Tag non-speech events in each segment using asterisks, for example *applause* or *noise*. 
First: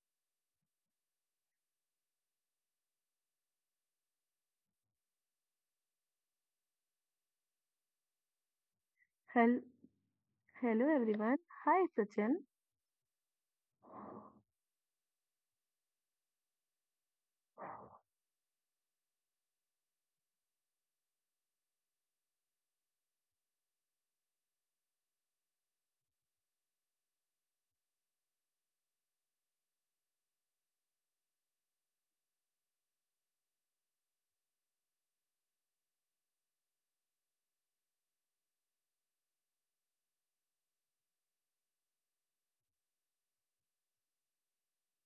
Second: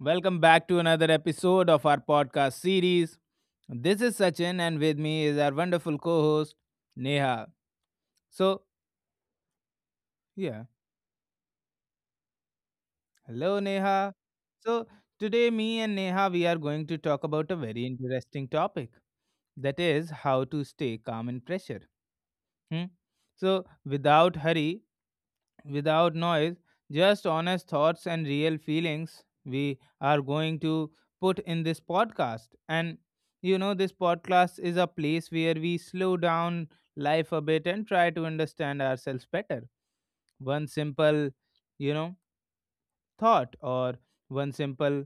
Welcome back to another episode of our podcast series. This is Sachin, and with me is our wonderful co host, Neha. So, Hel- yeah, Hello everyone. Hi Sachin. hello, Neha. So, today, me and Neha, we are going to talk about a very interesting topic that is, how to stay calm in pressure. Hmm? So, without hurry, without noise, just honest thoughts and real feelings we are going to put in this podcast. And this podcast is a place where we slow down life a bit and try to understand ourselves better. One simple, you know, thought or one simple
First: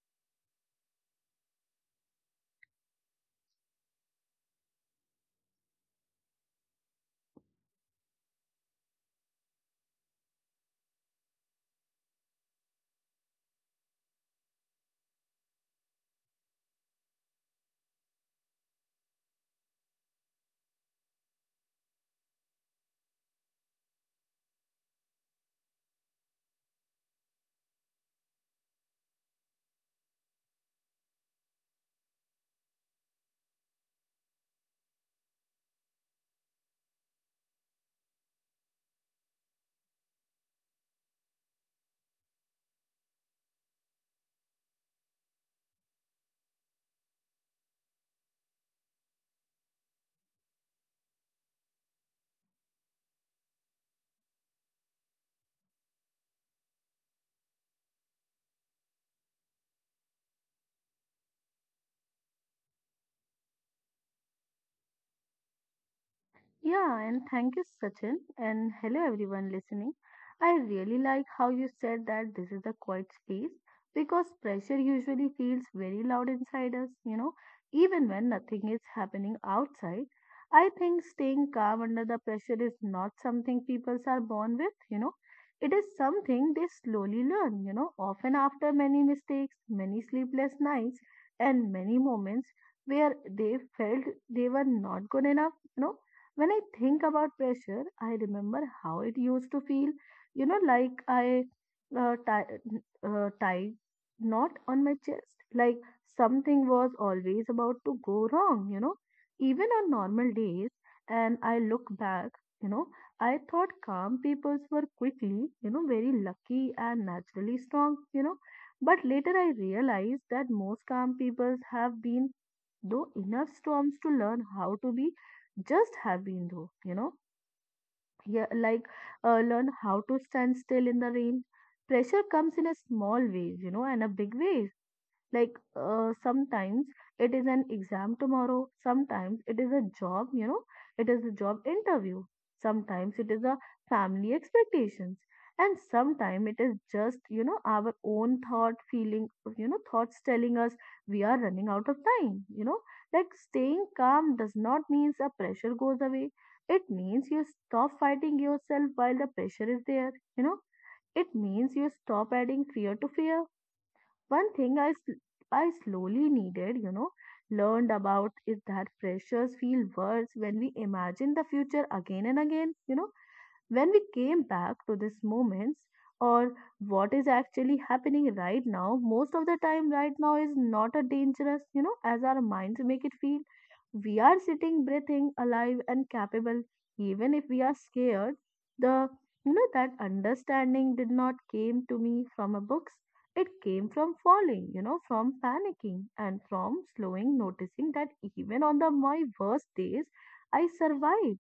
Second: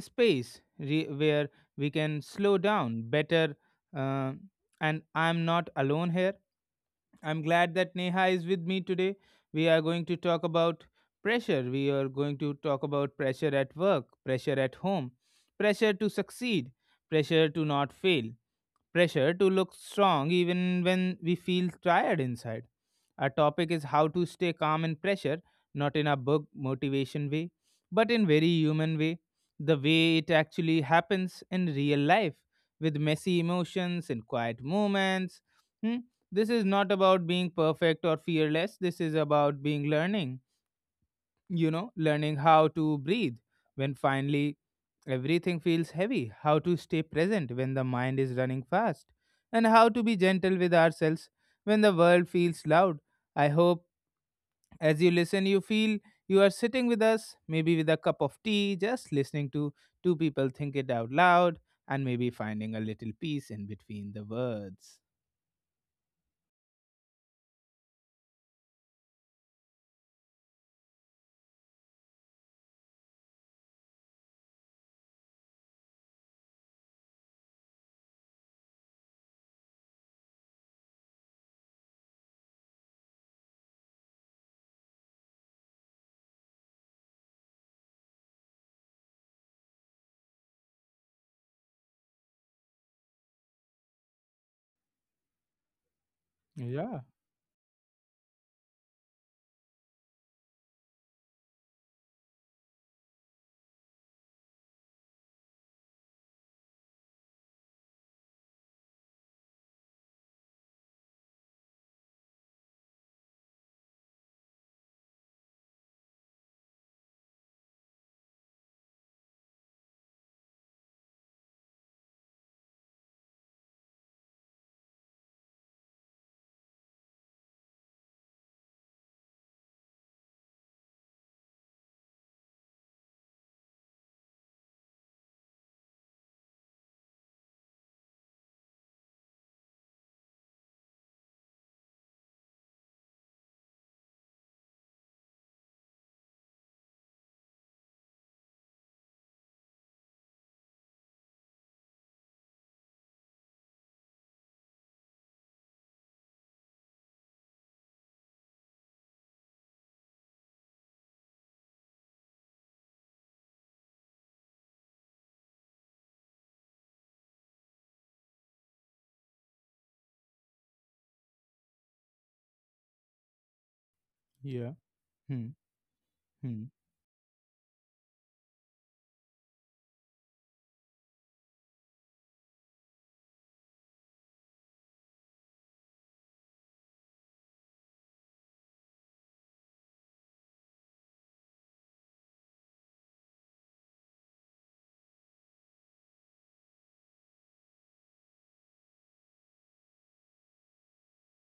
space where we can slow down better. Uh, and I'm not alone here. I'm glad that Neha is with me today. We are going to talk about pressure. We are going to talk about pressure at work, pressure at home, pressure to succeed, pressure to not fail, pressure to look strong even when we feel tired inside. Our topic is how to stay calm in pressure, not in a book motivation way, but in very human way, the way it actually happens in real life with messy emotions and quiet moments. Hmm? This is not about being perfect or fearless. This is about being learning, learning how to breathe when finally everything feels heavy, how to stay present when the mind is running fast, and how to be gentle with ourselves when the world feels loud. I hope as you listen, you feel you are sitting with us, maybe with a cup of tea, just listening to two people think it out loud, and maybe finding a little peace in between the words. Yeah, and thank you, Sachin, and hello everyone listening. I really like how you said that this is a quiet space because pressure usually feels very loud inside us, even when nothing is happening outside. I think staying calm under the pressure is not something people are born with. It is something they slowly learn, often after many mistakes, many sleepless nights, and many moments where they felt they were not good enough. When I Yeah, think about pressure, I remember how it used to feel, like I uh, tie, tie knot on my chest, like something was always about to go wrong, even on normal days. And I look back, you know, I thought calm peoples were quickly, you know, very lucky and naturally strong. But later I realized that most calm peoples have been though enough storms to learn how to be just have been though. Yeah, like learn how to stand still in the rain. Pressure comes in a small ways, you know, and a big ways, like sometimes it is an exam tomorrow, sometimes it is a job, you know, it is a job interview, sometimes it is a family expectations, and sometimes it is just, you know, our own thought feeling, you know, thoughts telling us we are running out of time, you know, like staying calm does not means a pressure goes away, it means you stop fighting yourself while the pressure is there, you know, it means you stop adding fear to fear. One thing I slowly needed, you know, learned about is that pressures feel worse when we imagine the future again and again, you know, when we came yeah. back to these Hmm, moments, or hmm, what is actually happening right now. Most of the time, right now is not a dangerous, you know, as our minds make it feel. We are sitting, breathing, alive, and capable, even if we are scared. The that understanding did not came to me from a books, it came from falling, you know, from panicking and from slowing, noticing that even on the my worst days, I survived.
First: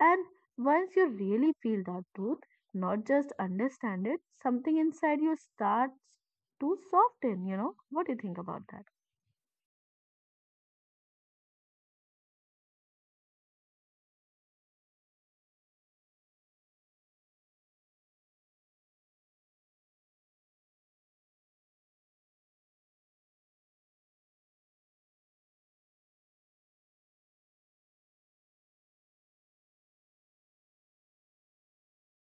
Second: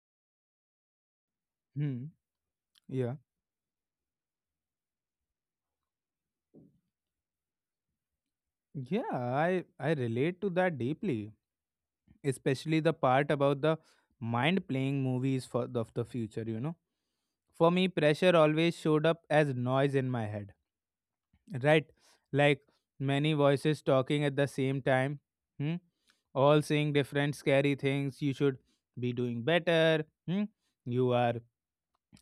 And once you really feel that hmm. truth, not Yeah. just understand it, something inside you starts to soften, you know? What do you think about that? Yeah, I relate to that deeply. Especially the part about the mind playing movies for the, of the future. For me, pressure always showed up as noise in my head, right? Like many voices talking at the same time. Hmm? All saying different scary things. You should be doing better. Hmm? You are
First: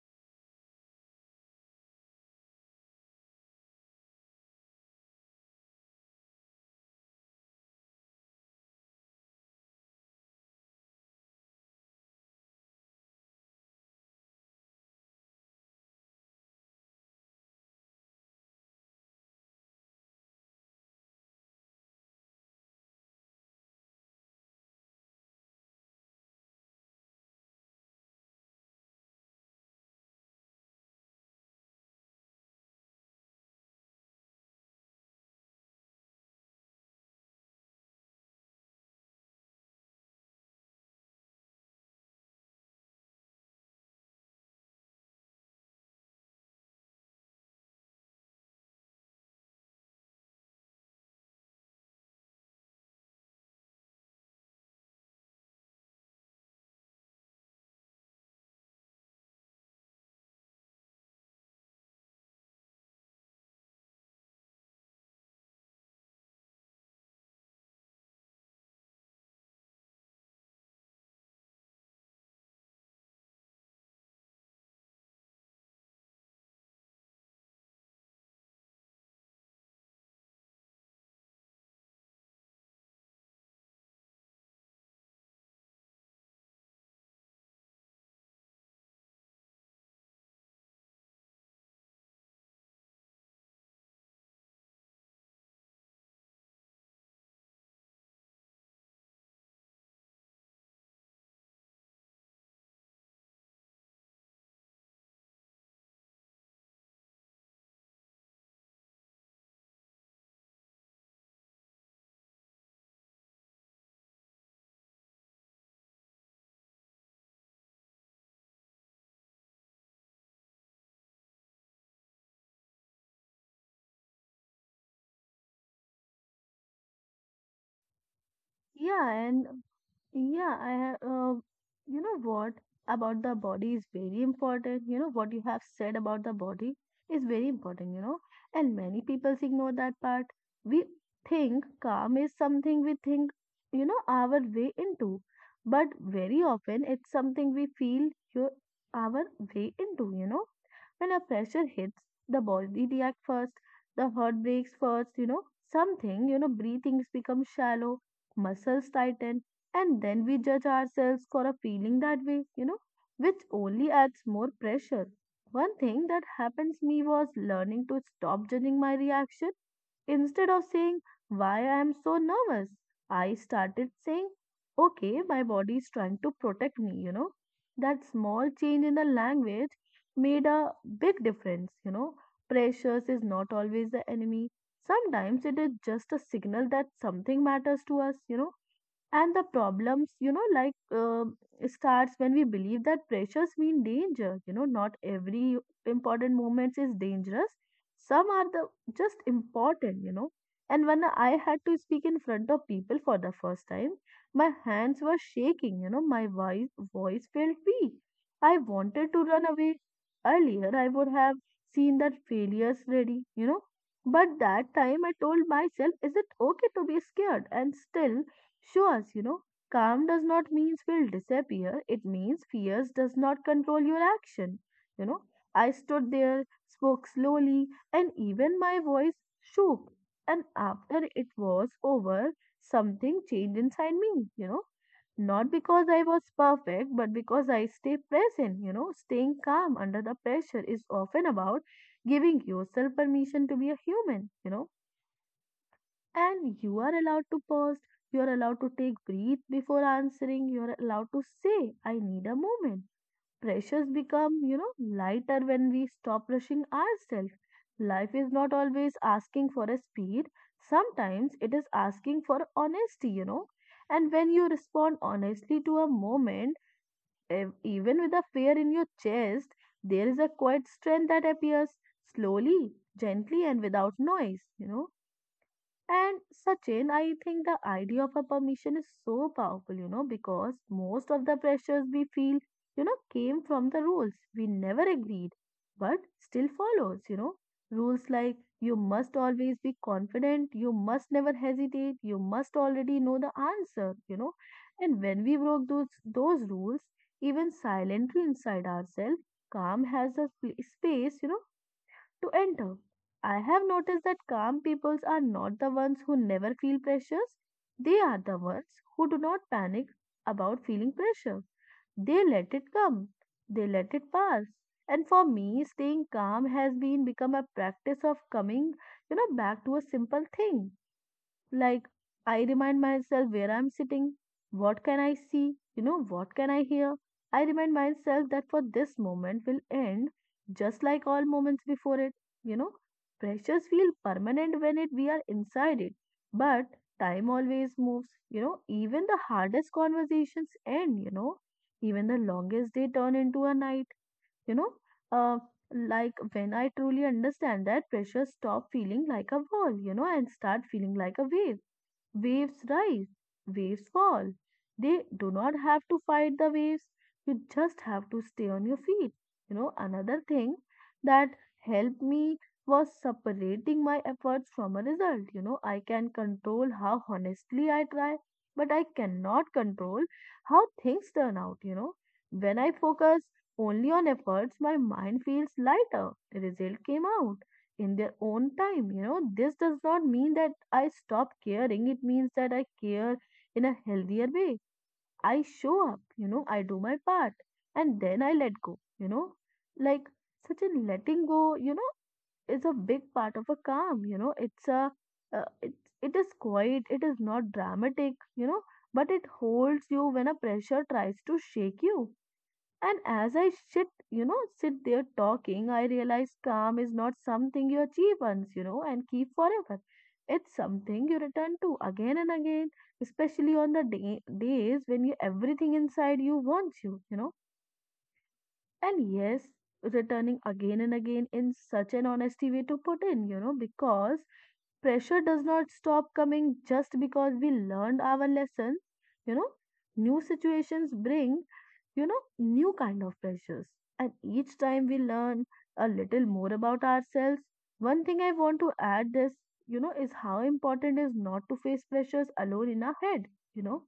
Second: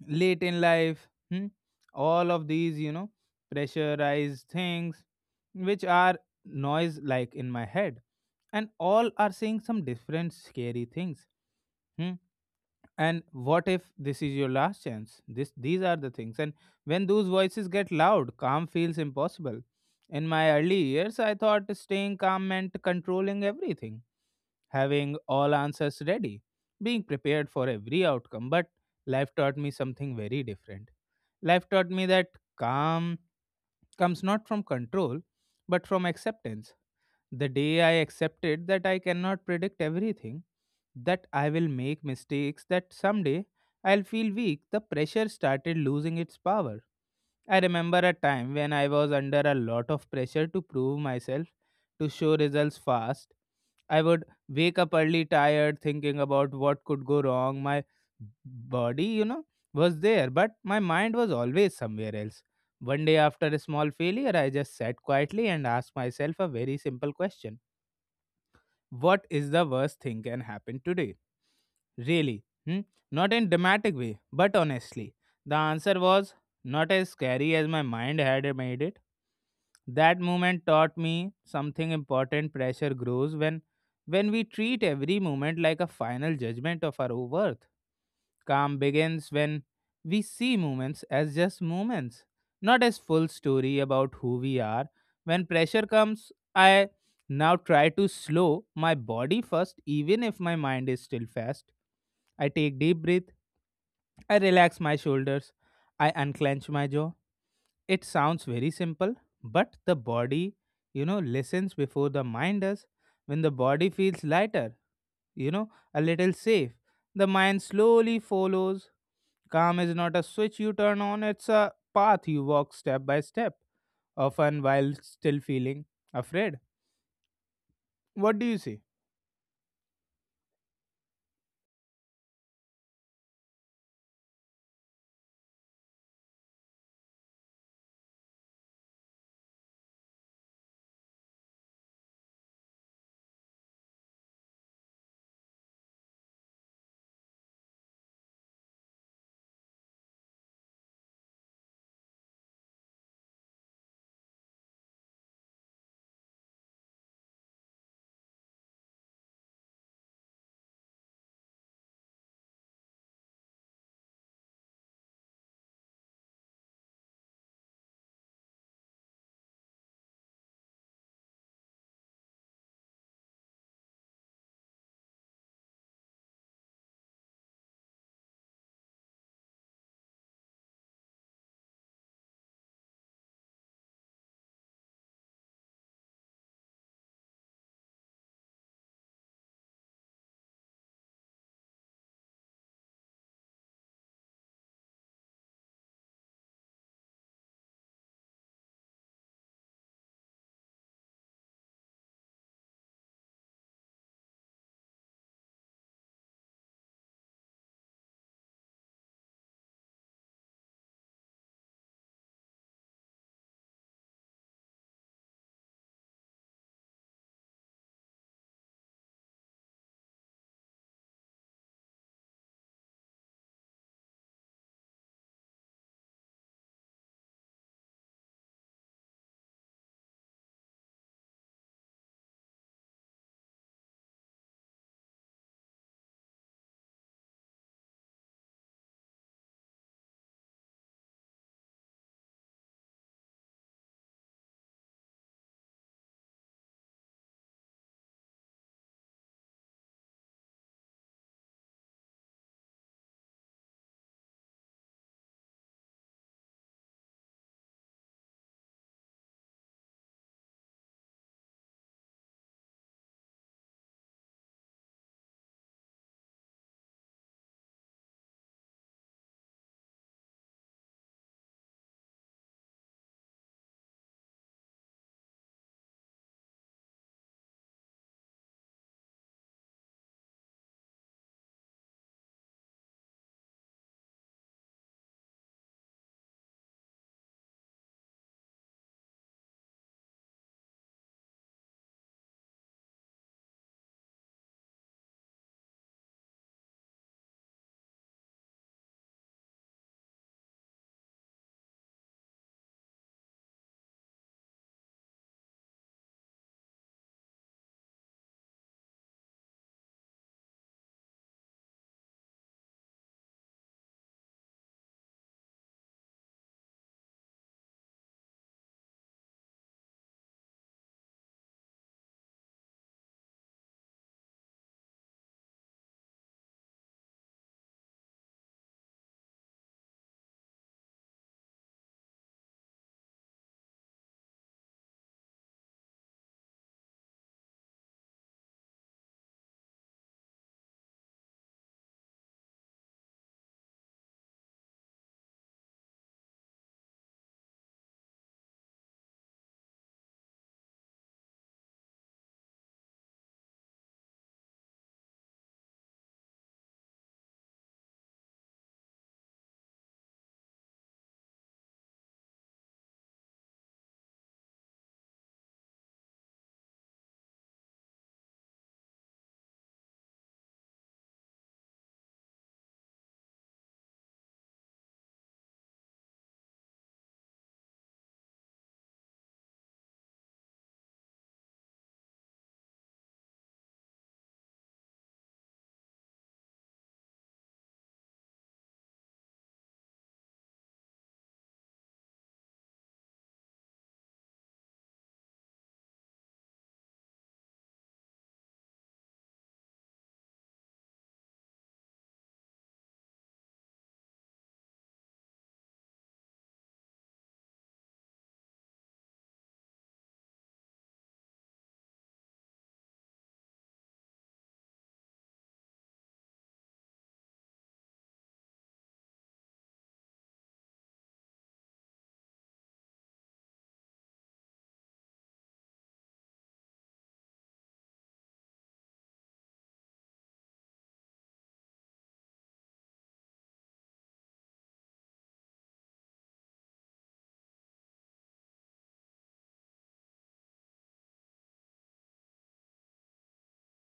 late in life. Hmm? All of these, pressurized things, which are noise like in my head, and all are saying some different scary things. Hmm? And what if this is your last chance? These are the things. And when those voices get loud, calm feels impossible. In my early years, I thought staying calm meant controlling everything, having all answers ready, being prepared for every outcome. But life taught me something very different. Life taught me that calm comes not from control, but from acceptance. The day I accepted that I cannot predict everything, that I will make mistakes, that someday I'll feel weak, the pressure started losing its power. I remember a time when I was under a lot of pressure to prove myself, to show results fast. I would wake up early, tired, thinking about what could go wrong. My body, was there, but my mind was always somewhere else. One day after a small failure, I just sat quietly and asked myself a very simple question: what is the worst thing can happen today? Really? Hmm? Not in dramatic way, but honestly. The answer was not as scary as my mind had made it. That moment taught me something important: pressure grows when we treat every moment like a final judgment of our worth. Calm begins when we see moments as just moments, not as full story about who we are. When pressure comes, I now try to slow my body first, even if my mind is still fast. I take deep breath. I relax my shoulders. I unclench my jaw. It sounds very simple, but the body, listens before the mind does. When the body feels lighter, a little safe. The mind slowly follows. Calm is not a switch you turn on, it's a path you walk step by step, often while still feeling afraid. What do you say? Yeah, and yeah, I have, you know what about the body is very important. You know what you have said about the body is very important, you know, and many people ignore that part. We think calm is something we think, you know, our way into, but very often it's something we feel your our way into, you know. When a pressure hits, the body reacts first, the heart breaks first, you know, something, you know, breathings become shallow, muscles tighten, and then we judge ourselves for a feeling that way, you know, which only adds more pressure. One thing that happens me was learning to stop judging my reaction. Instead of saying why I am so nervous, I started saying okay my body is trying to protect me, you know, that small change in the language made a big difference, you know. Pressures is not always the enemy, sometimes it is just a signal that something matters to us, you know. And the problems, you know, like starts when we believe that pressures mean danger. You know, not every important moment is dangerous. Some are the just important, you know. And when I had to speak in front of people for the first time, my hands were shaking. You know, my voice felt weak. I wanted to run away. Earlier, I would have seen that failures ready. You know, but that time I told myself, "Is it okay to be scared?" And still. Sure, you know, calm does not means will disappear. It means fears does not control your action. You know, I stood there, spoke slowly, and even my voice shook. And after it was over, something changed inside me, you know. Not because I was perfect, but because I stay present, you know, staying calm under the pressure is often about giving yourself permission to be a human, you know, and you are allowed to pause, you are allowed to take breath before answering, you are allowed to say, I need a moment. Pressures become, you know, lighter when we stop rushing ourselves. Life is not always asking for a speed, sometimes it is asking for honesty, you know. And when you respond honestly to a moment, even with a fear in your chest, there is a quiet strength that appears slowly, gently, and without noise, you know. And Sachin, I think the idea of a permission is so powerful, you know, because most of the pressures we feel, you know, came from the rules we never agreed, but still follows, you know. Rules like you must always be confident, you must never hesitate, you must already know the answer, you know. And when we broke those rules, even silently inside ourselves, calm has a space, you know, to enter. I have noticed that calm peoples are not the ones who never feel pressures. They are the ones who do not panic about feeling pressure. They let it come. They let it pass. And for me, staying calm has been become a practice of coming, you know, back to a simple thing. Like, I remind myself where I'm sitting, what can I see, you know, what can I hear. I remind myself that for this moment will end just like all moments before it, you know. Pressures feel permanent when it we are inside it, but time always moves, you know. Even the hardest conversations end, you know. Even the longest day turn into a night, you know. Uh, like when I truly understand that pressure stop feeling like a wall, you know, and start feeling like a wave. Waves rise, waves fall. They do not have to fight the waves. You just have to stay on your feet. You know, another thing that helped me was separating my efforts from a result. You know, I can control how honestly I try, but I cannot control how things turn out. You know, when I focus only on efforts, my mind feels lighter, result came out in their own time, you know. This does not mean that I stop caring, it means that I care in a healthier way. I show up, you know, I do my part, and then I let go, you know, like such a letting go, you know, is a big part of a calm, you know, it's a uh, it, it is quiet, it is not dramatic, you know, but it holds you when a pressure tries to shake you. And as I sit, you know, sit there talking, I realize calm is not something you achieve once, you know, and keep forever. It's something you return to again and again, especially on the day, days when you everything inside you wants you, you know. And yes, returning again and again in such an honesty way to put in, you know, because pressure does not stop coming just because we learned our lesson, you know. New situations bring, you know, new kind of pressures, and each time we learn a little more about ourselves. One thing I want to add this, you know, is how important is not to face pressures alone in our head, you know,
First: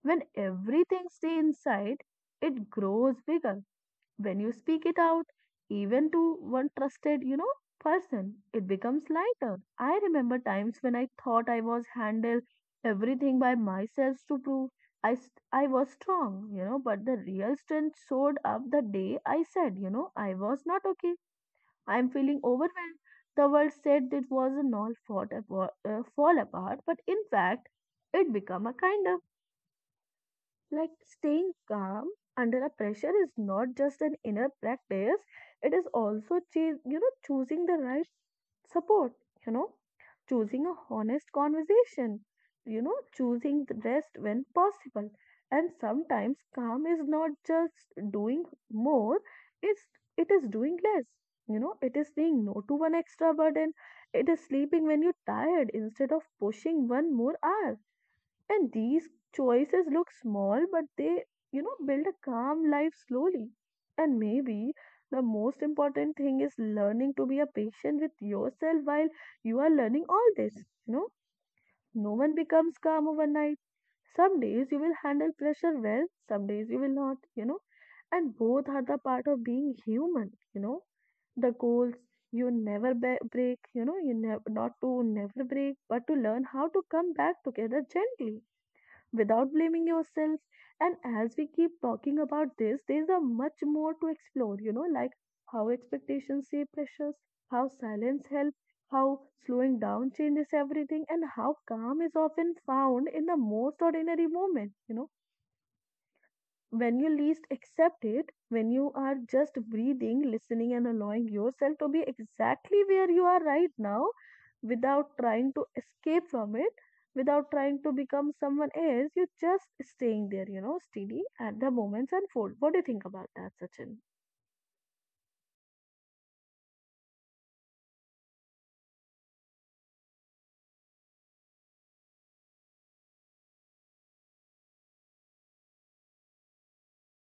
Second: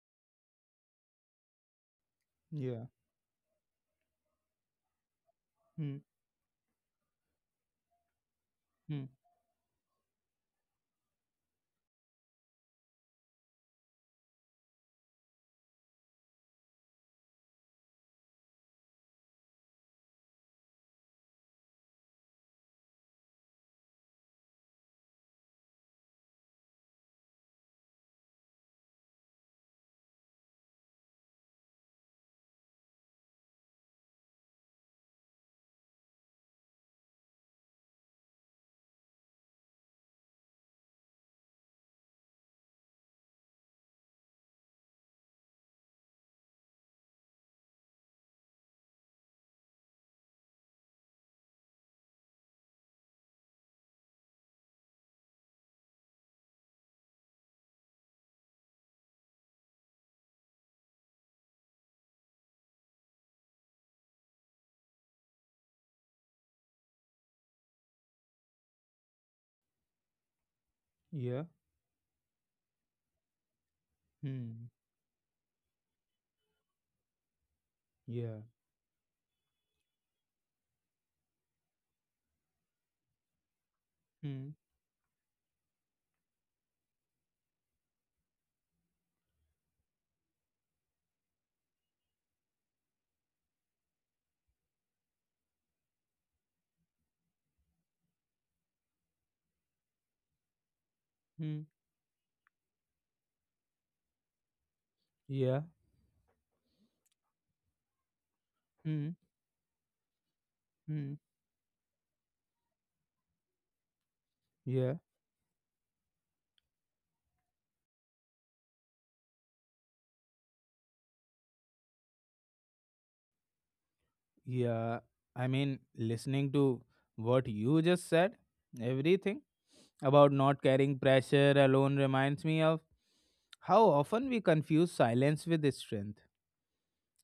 when everything stay inside, it Yeah. grows bigger. When you speak it out, Hmm. even to one trusted, you know, person, it becomes Hmm. lighter. I remember times when I thought I was handled everything by myself to prove I was strong, you know, but the real strength showed up the day I said, you know, I was not okay. I'm feeling overwhelmed. The world said it was an all fall apart, but in fact, it became a kind of like staying calm under a pressure is not just an inner practice, it is also, you know, choosing the right support, you know, choosing a honest conversation, you know, choosing the rest when possible. And sometimes calm is not just doing more, it's it is doing less. You know, it is saying no to one extra burden. It is sleeping when you're tired instead of pushing one more hour, and these choices look small, but they, you know, build a calm life slowly. And maybe the most important thing is learning to be a patient with yourself while you are learning all this. You know, Yeah. no one becomes calm overnight. Some days Hmm. you will handle pressure well, some days you will not, you know, and Yeah. both are the part of being human, you know. The goals you never be- break, you know, you never Hmm. not to never break, but to learn how to come back together gently without blaming yourself. And as we keep talking about this, there's a much more to explore, you know, like how expectations shape pressures, how silence helps, how slowing down changes everything, and how Hmm. calm is often found in the most ordinary moment, you know, Yeah. when you least accept it, when you are Hmm. just breathing, listening, and Hmm. allowing yourself to be exactly where you are right now Yeah. without trying to escape from it, without trying to become someone else, you're just staying there, you know, steady at the moments unfold. What do you think about that, Sachin? Yeah. I mean, listening to what you just said, everything about not carrying pressure alone reminds me of how often we confuse silence with strength.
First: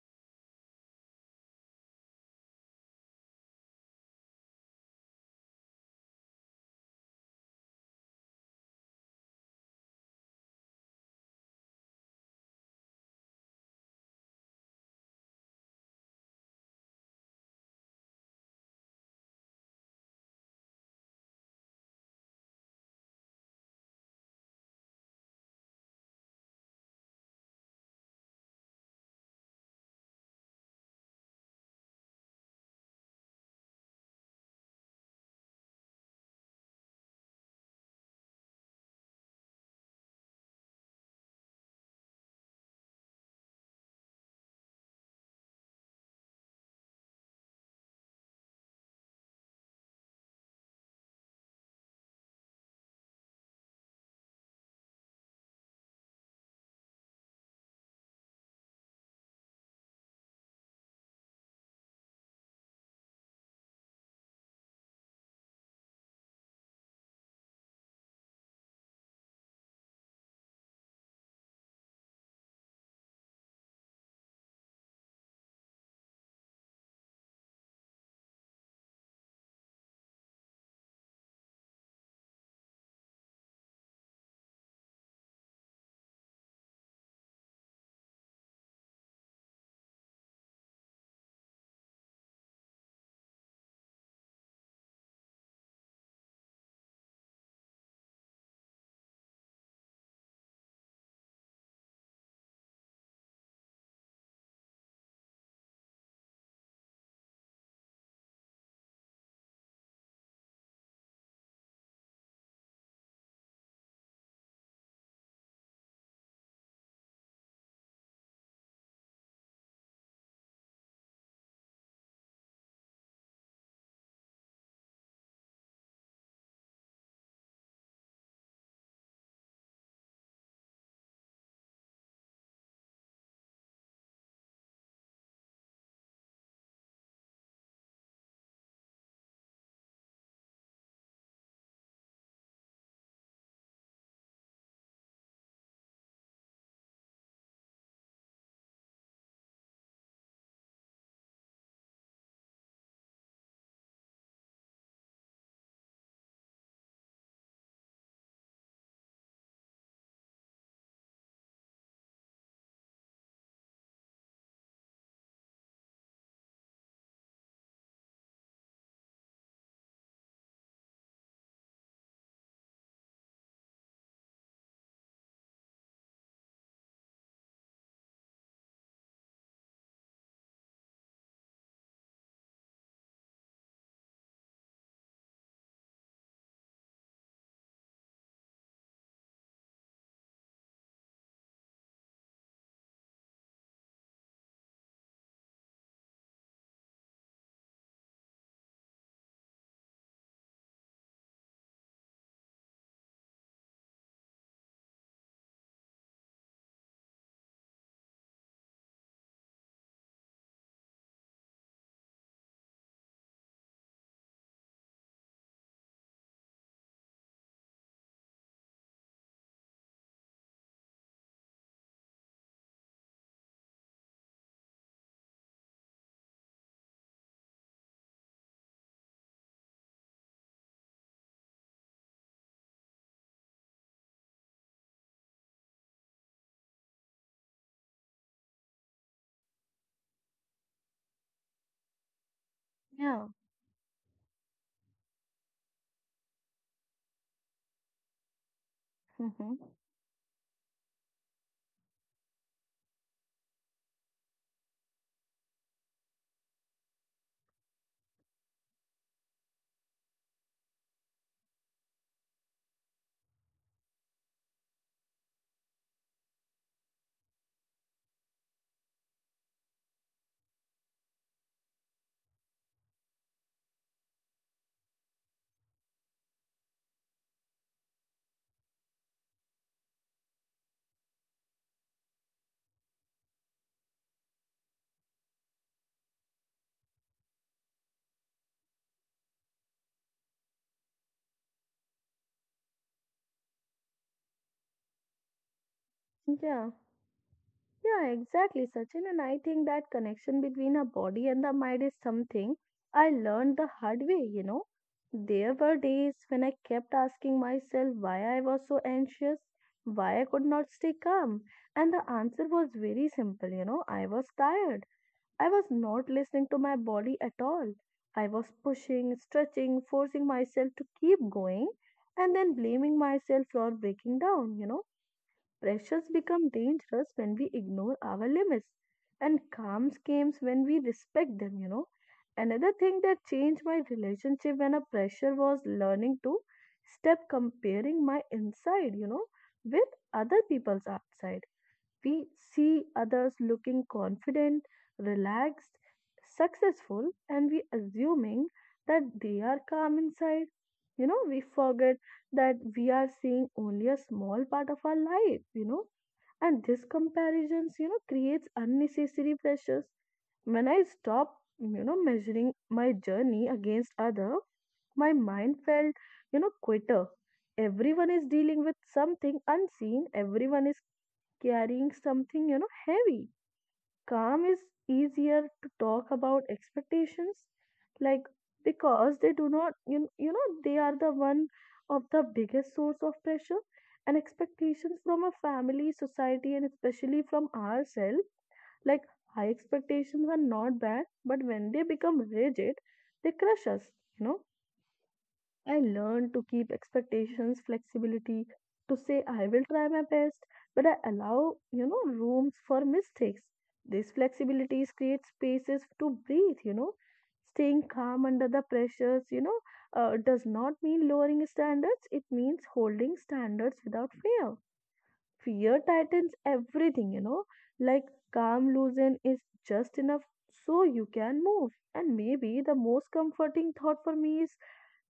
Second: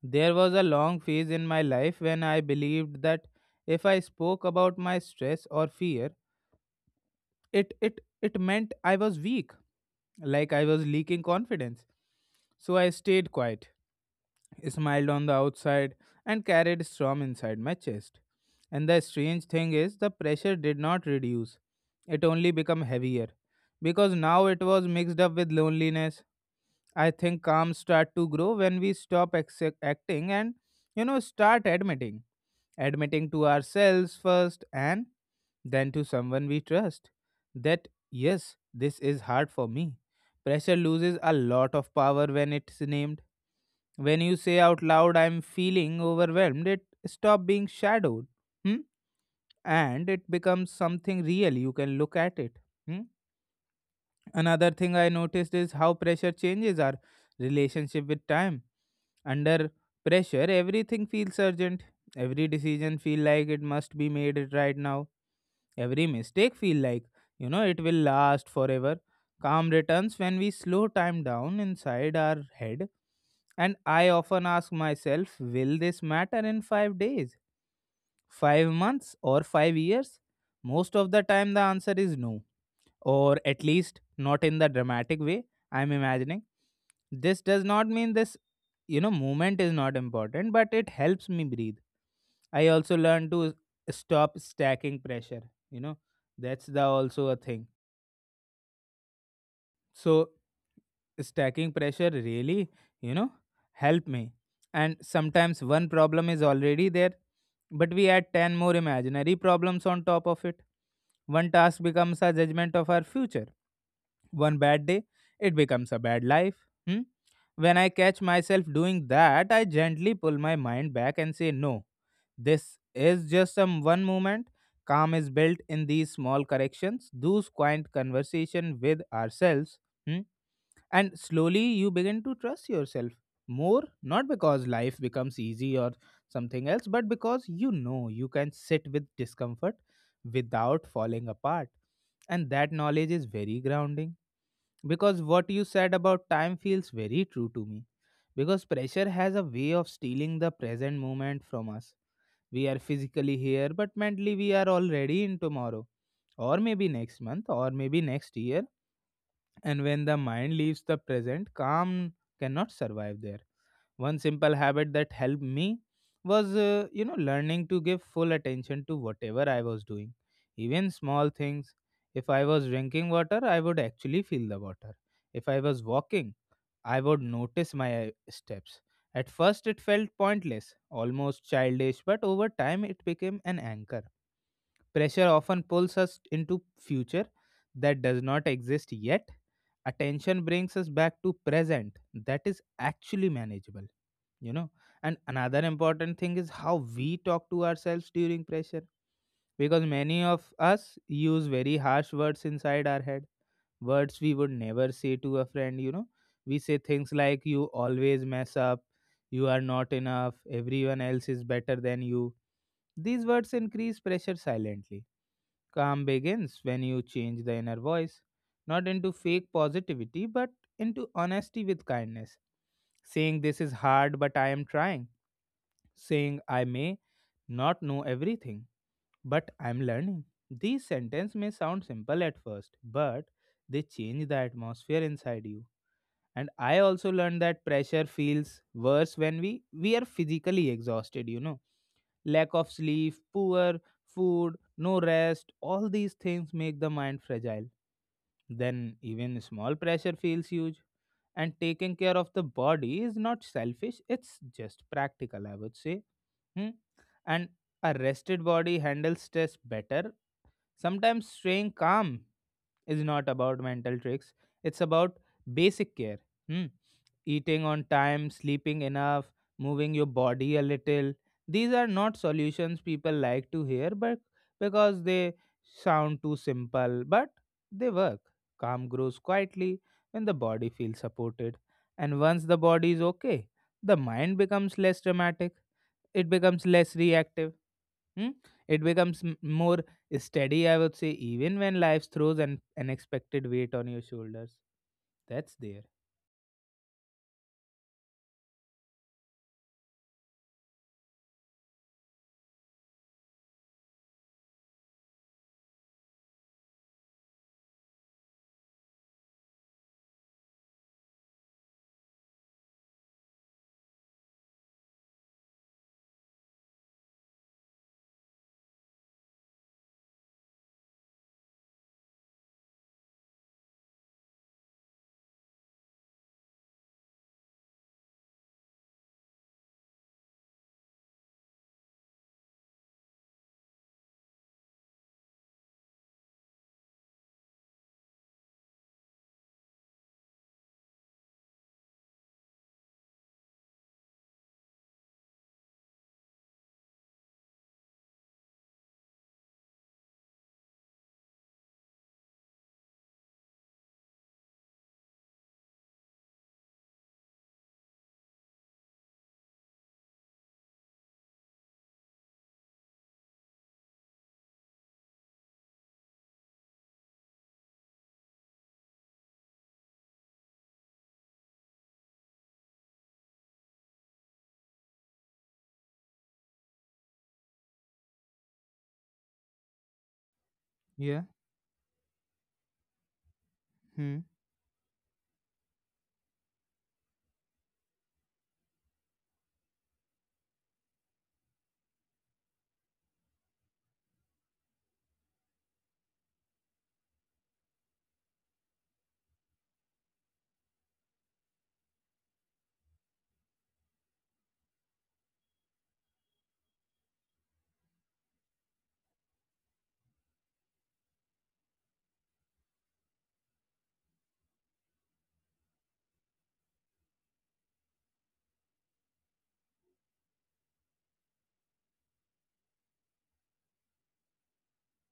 There was a long phase in my life when I believed that if I spoke about my stress or fear, it meant I was weak, like I was leaking confidence. So I stayed quiet, smiled on the outside, and carried storm inside my chest. And the strange thing is, the pressure did not reduce, it only became heavier because now it was mixed up with loneliness. I think calm start to grow when we stop acting and start admitting to ourselves first and then to someone we trust that yes, this is hard for me. Pressure loses a lot of power when it's named. When you say out loud, I'm feeling overwhelmed, it stop being shadowed. Hmm? And it becomes something real. You can look at it. Hmm? Another thing I noticed is how pressure changes our relationship with time. Under pressure, everything feels urgent. Every decision feel like it must be made it right now. Every mistake feel like, it will last forever. Calm returns when we slow time down inside our head. And I often ask myself, will this matter in 5 days, 5 months, or 5 years? Most of the time, the answer is no, or at least not in the dramatic way I'm imagining. This does not mean this, movement is not important, but it helps me breathe. I also learn to stop stacking pressure. You know, that's the also a thing. So stacking pressure really, you know, help me. And sometimes one problem is already there, but we add ten more imaginary problems on top of it. One task becomes a judgment of our future. One bad day, it becomes a bad life. Hmm? When I catch myself doing that, I gently pull my mind back and say, No, this is just a one moment. Calm is built in these small corrections, those quiet conversation with ourselves. Hmm? And slowly you begin to trust yourself more, not because life becomes easy or something else, but because you know you can sit with discomfort without falling apart. And that knowledge is very grounding, because what you said about time feels very true to me, because pressure has a way of stealing the present moment from us. We are physically here, but mentally we are already in tomorrow, or maybe next month, or maybe next year. And when the mind leaves the present, calm cannot survive there. One simple habit that helped me was, learning to give full attention to whatever I was doing, even small things. If I was drinking water, I would actually feel the water. If I was walking, I would notice my steps. At first, it felt pointless, almost childish, but over time, it became an anchor. Pressure often pulls us into future that does not exist yet. Attention brings us back to present that is actually manageable, you know. And another important thing is how we talk to ourselves during pressure, because many of us use very harsh words inside our head, words we would never say to a friend. We say things like, You always mess up, you are not enough, everyone else is better than you. These words increase pressure silently. Calm begins when you change the inner voice, not into fake positivity, but into honesty with kindness. Saying this is hard, but I am trying. Saying I may not know everything, but I am learning. These sentences may sound simple at first, but they change the atmosphere inside you. And I also learned that pressure feels worse when we are physically exhausted. Lack of sleep, Yeah. poor food, no rest, all these things make the mind fragile. Then even Mm-hmm. small pressure feels huge. And taking care of the body is not selfish, it's just practical, I would say. Hmm? And a rested body handles stress better. Sometimes staying calm is not about mental tricks, it's about basic care. Hmm. Eating on time, sleeping enough, moving your body a little. These are not solutions people like to hear, but because they sound too simple, but they work. Calm grows quietly when the body feels supported. And once the body is okay, the mind becomes less dramatic, it becomes less reactive. Hmm? It becomes more steady, I would say, even when life throws an unexpected weight on your shoulders. That's there. Yeah. Yeah, exactly, Sachin. And I think that connection between our body and the mind is something I learned the hard way, you know. There were days when I kept asking myself why I was so anxious, why I could not stay calm. And the answer was very simple, you know, I was tired. I was not listening to my body at all. I was pushing, stretching, forcing myself to keep going, and then blaming myself for breaking down, you know. Pressures become dangerous when we ignore our limits, and calm schemes when we respect them, you know. Another thing that changed my relationship when a pressure was learning to step comparing my inside, you know, with other people's outside. We see others looking confident, relaxed, successful, and we assuming that they are calm inside, you know. We forget that we are seeing only a small part of our life, you know, and this comparisons, you know, creates unnecessary pressures. When I stop, you know, measuring my journey against other, my mind felt, you know, quitter. Everyone is dealing with something unseen, everyone is carrying something, you know, heavy. Calm is easier to talk about expectations, like, because they do not you, you know, they are the Yeah. one of the biggest source of pressure and Hmm. expectations from a family society and especially from ourselves, like, high expectations are not bad, but when they become rigid they crush us, you know. I learned to keep expectations, flexibility, to say I will try my best, but I allow, you know, rooms for mistakes. These flexibilities create spaces to breathe, you know. Staying calm under the pressures, you know, does not mean lowering standards. It means holding standards without fear. Fear tightens everything, you know. Like calm loosen is just enough so you can move. And maybe the most comforting thought for me is,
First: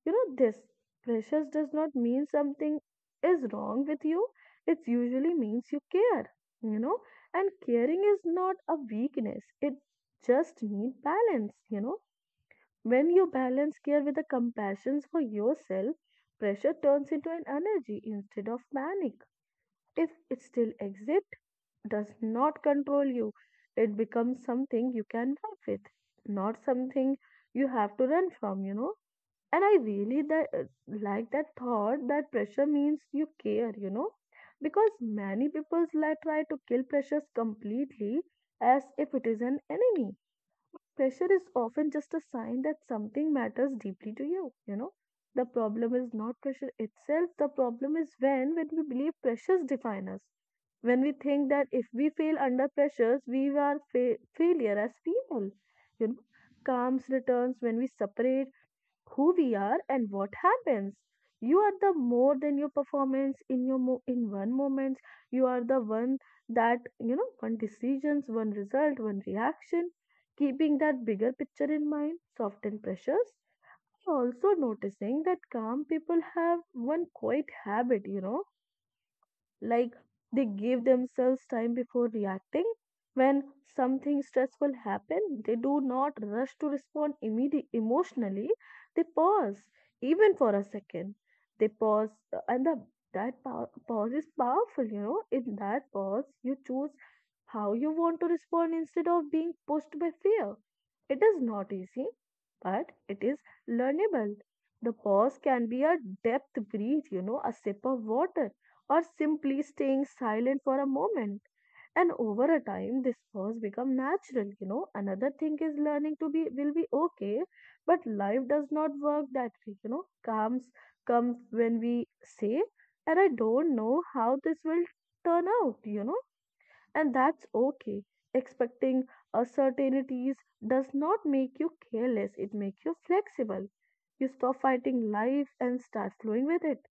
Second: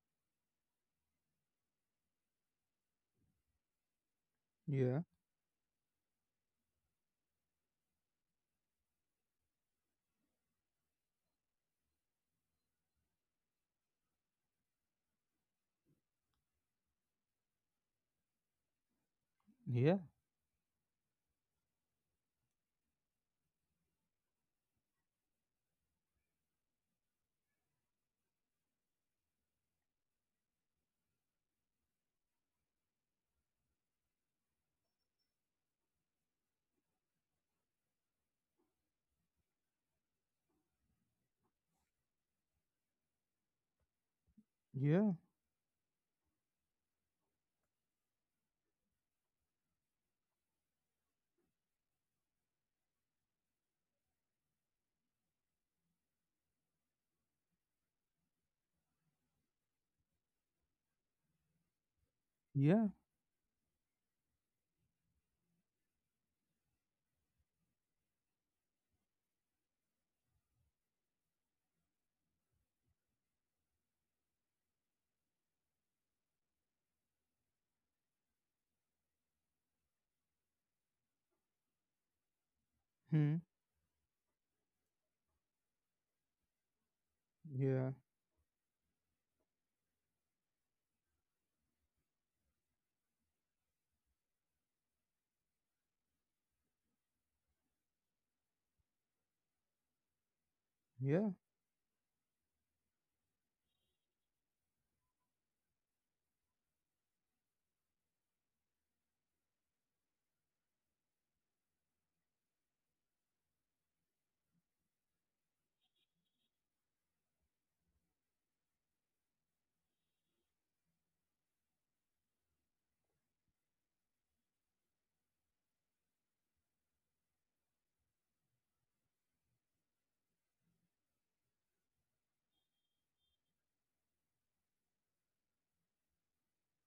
you know, this precious does not mean something is wrong with you. It Yeah. usually means you care, you know, and caring is not a weakness. It just need balance, you know. When you balance care with a compassion for yourself, pressure turns into an energy instead of panic. Yeah. If it still exists, does not control you, it becomes something you can work with, not something you have to run from, you know. And I really that like that thought that pressure means you care, you know, because many people like try to kill pressures completely as if it is an enemy. Pressure is often just a sign that something matters deeply to you, you know. Yeah. The problem is not pressure itself, the problem is when we believe pressures define us, when we think that if we fail under pressures we are failure as people, you know. Calms returns when we separate who we are and what happens. You are the more than your Yeah. performance in your in one moment. You are the one that, you know, one decisions, one result, one reaction. Keeping that bigger picture in mind, soften pressures. Also noticing that calm people have one quiet habit, you know, like they give themselves time before reacting. Hmm. When something stressful happen, they do not rush to respond immediately Yeah. emotionally. They pause, even for a second. They pause, and the, that pause is powerful. You know, in that pause, you choose how you want to respond instead of being pushed by fear. It Yeah. is not easy, but it is learnable. The pause can be a depth breath, you know, a sip of water, or simply staying silent for a moment. And over a time, this first become natural, you know. Another thing is learning to be will be okay, but life does not work that way, you know. Comes when we say, and I don't know how this will turn out, you know, and that's okay. Expecting uncertainties does not make you careless, it makes you flexible. You stop fighting life and start flowing with it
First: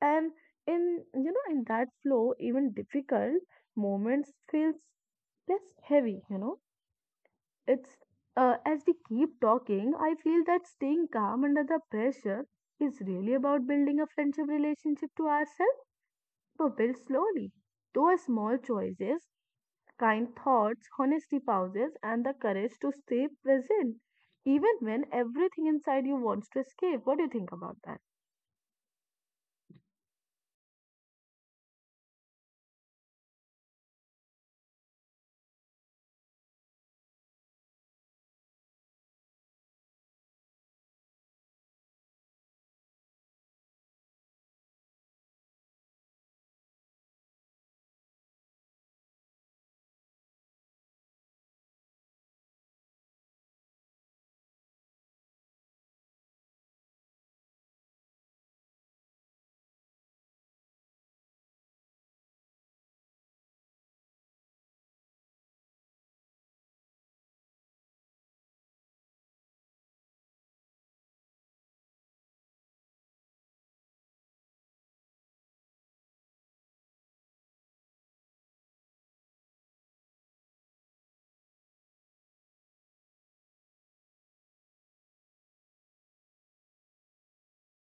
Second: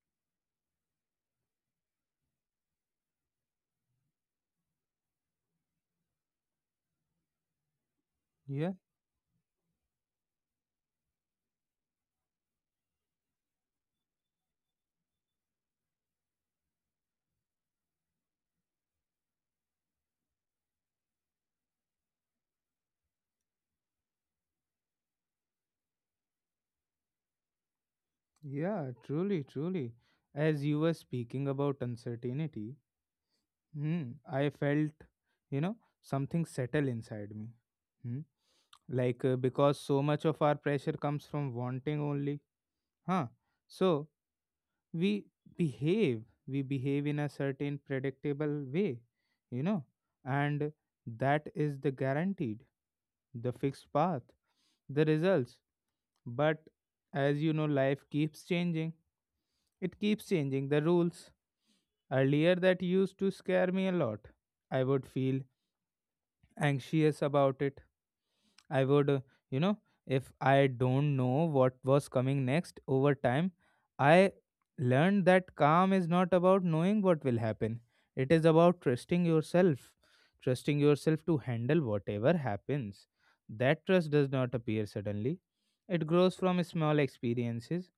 and in, you know, in that flow, even difficult moments feels less heavy, you know. It's Yeah. as we keep talking, I feel that staying calm under the pressure is really about building a friendship relationship to ourselves, but build slowly. Those small choices, kind thoughts, honesty pauses, and the courage to stay present, even when everything inside you wants to escape. What do you think about that? Yeah. Truly. Truly. As you were speaking about uncertainty, hmm, I felt, you know, something settle inside me. Hmm. Like because so much of our pressure comes from wanting only, huh? So we behave we behave in a certain predictable way, you know, and that is the guaranteed, the fixed path, the results. But as you know, life keeps changing. It keeps changing the rules. Earlier, that used to scare me a lot. I would feel anxious about it. I would, you know, If I don't know what was coming next, over time, I learned that calm is not about knowing what will happen. It is about trusting yourself to handle whatever happens. That trust does not appear suddenly. It grows from small experiences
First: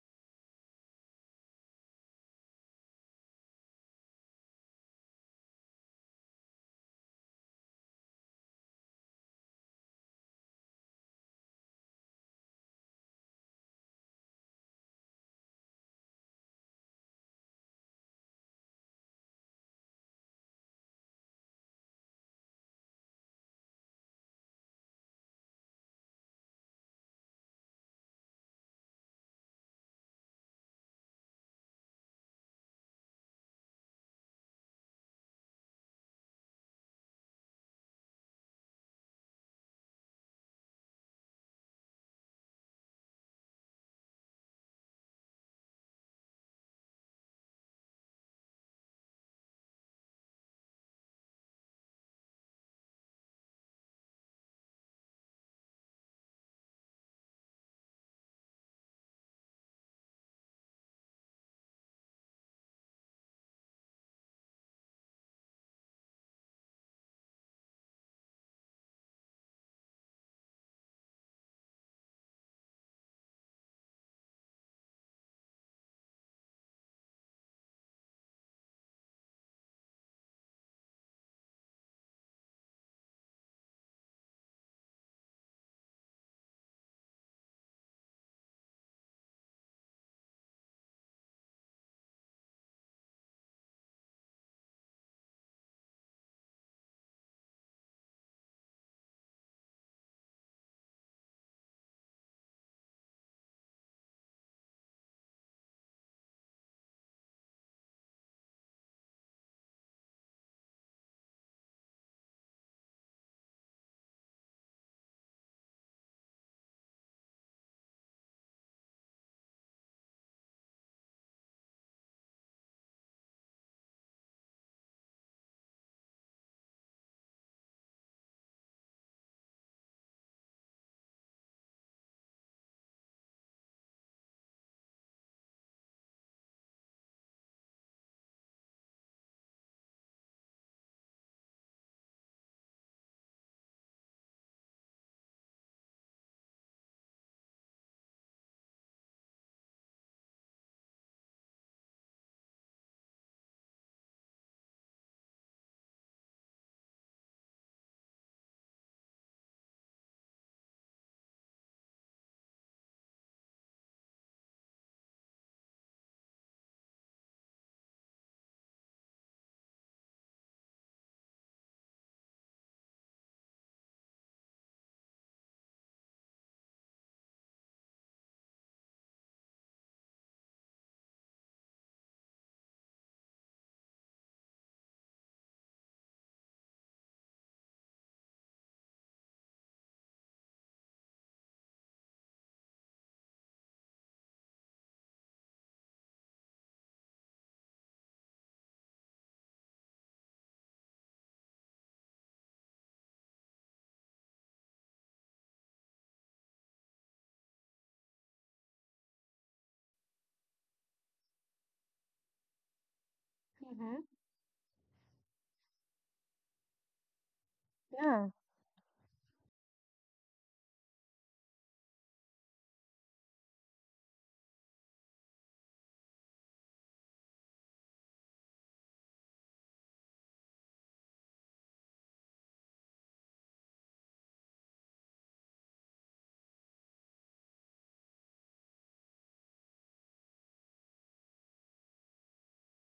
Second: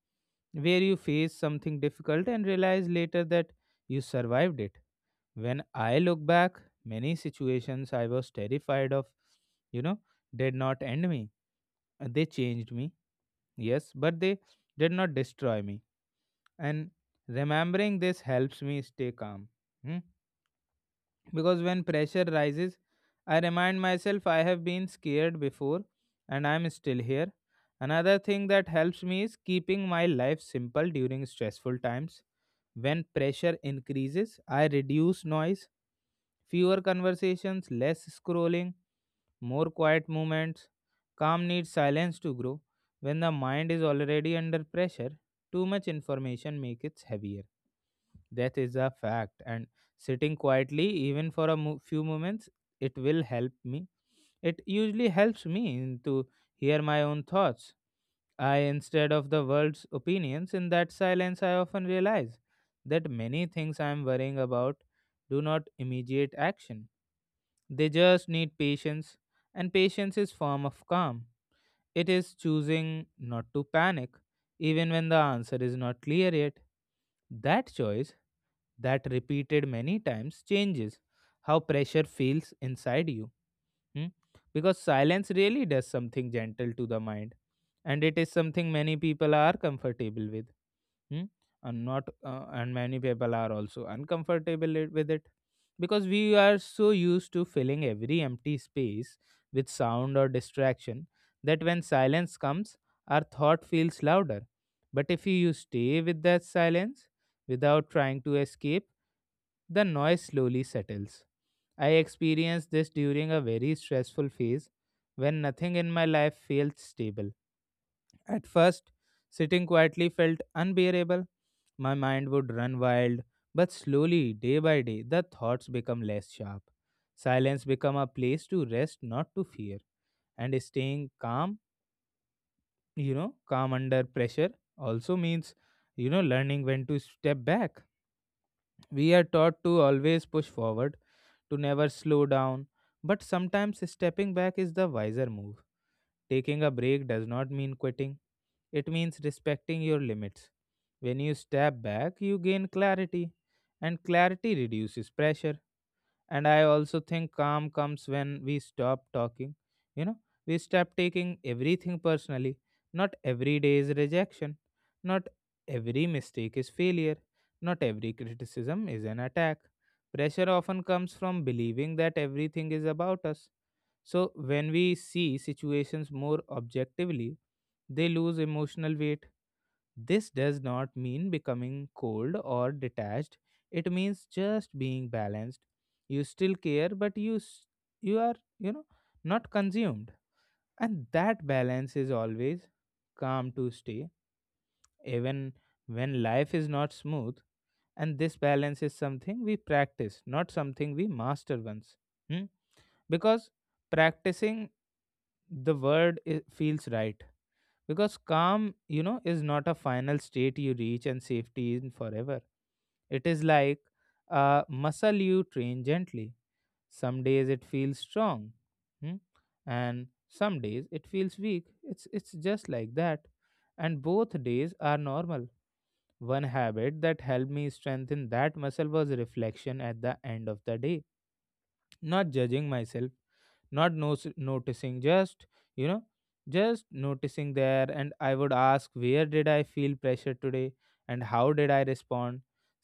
where you face something difficult and realize later that you survived it. When I look back, many situations I was terrified of, you know, did not end me. They changed me, yes, but they did not destroy me. And remembering this helps me stay calm. Hmm? Because when pressure rises, I remind myself I have been scared before, and I'm still here. Another thing that helps me is keeping my life simple during stressful times. When pressure increases, I reduce noise. Fewer conversations, less scrolling, more quiet moments. Calm needs silence to grow. When the mind is already under pressure, too much information makes it heavier. That is a fact. And sitting quietly, even for few moments, it will help me. It usually helps me to hear my own thoughts, I, instead of the world's opinions. In that silence, I often realize that many things I am worrying about do not immediate action. They just need patience, and patience is form of calm. It is choosing not to panic, even when the answer is not clear yet. That choice, that repeated many times, changes how pressure feels inside you. Hmm? Because silence really does something gentle to the mind, and it is something many people are comfortable with. Hmm? And not and many people are also uncomfortable with it, because we are so used to filling every empty space with sound or distraction, that when silence comes, our thought feels louder. But if you stay with that silence, without trying to escape, the noise slowly settles. I experienced this during a very stressful phase, when nothing in my life felt stable. At first, sitting quietly felt unbearable. My mind would run wild, but slowly, day by day, the thoughts become less sharp. Silence become a place to rest, not to fear. And staying calm, you know, calm under pressure also means, you know, learning when to step back. We are taught to always push forward, to never slow down, but sometimes stepping back is the wiser move. Taking a break does not mean quitting, it means respecting your limits. When you step back, you gain clarity, and clarity reduces pressure. And I also think calm comes when we stop talking. You know, we stop taking everything personally. Not every day is rejection. Not every mistake is failure. Not every criticism is an attack. Pressure often comes from believing that everything is about us. So when we see situations more objectively, they lose emotional weight. This does not mean becoming cold or detached. It means just being balanced. You still care, but you are, you know, not consumed, and that balance is always calm to stay, even when life is not smooth. And this balance is something we practice, not something we master once. Hmm? Because practicing, feels right, because calm, you know, is not a final state you reach and safety in forever. It is like Hmm. a muscle you train gently. Some days it feels Yeah. strong, hmm, and some days it feels weak. It's just like that, and both days are normal. One habit that helped me strengthen that muscle was reflection at the end of the day. Not judging myself, not nos- noticing, just, you know, just noticing there. And I would ask, where did I feel pressure today, and how did I respond?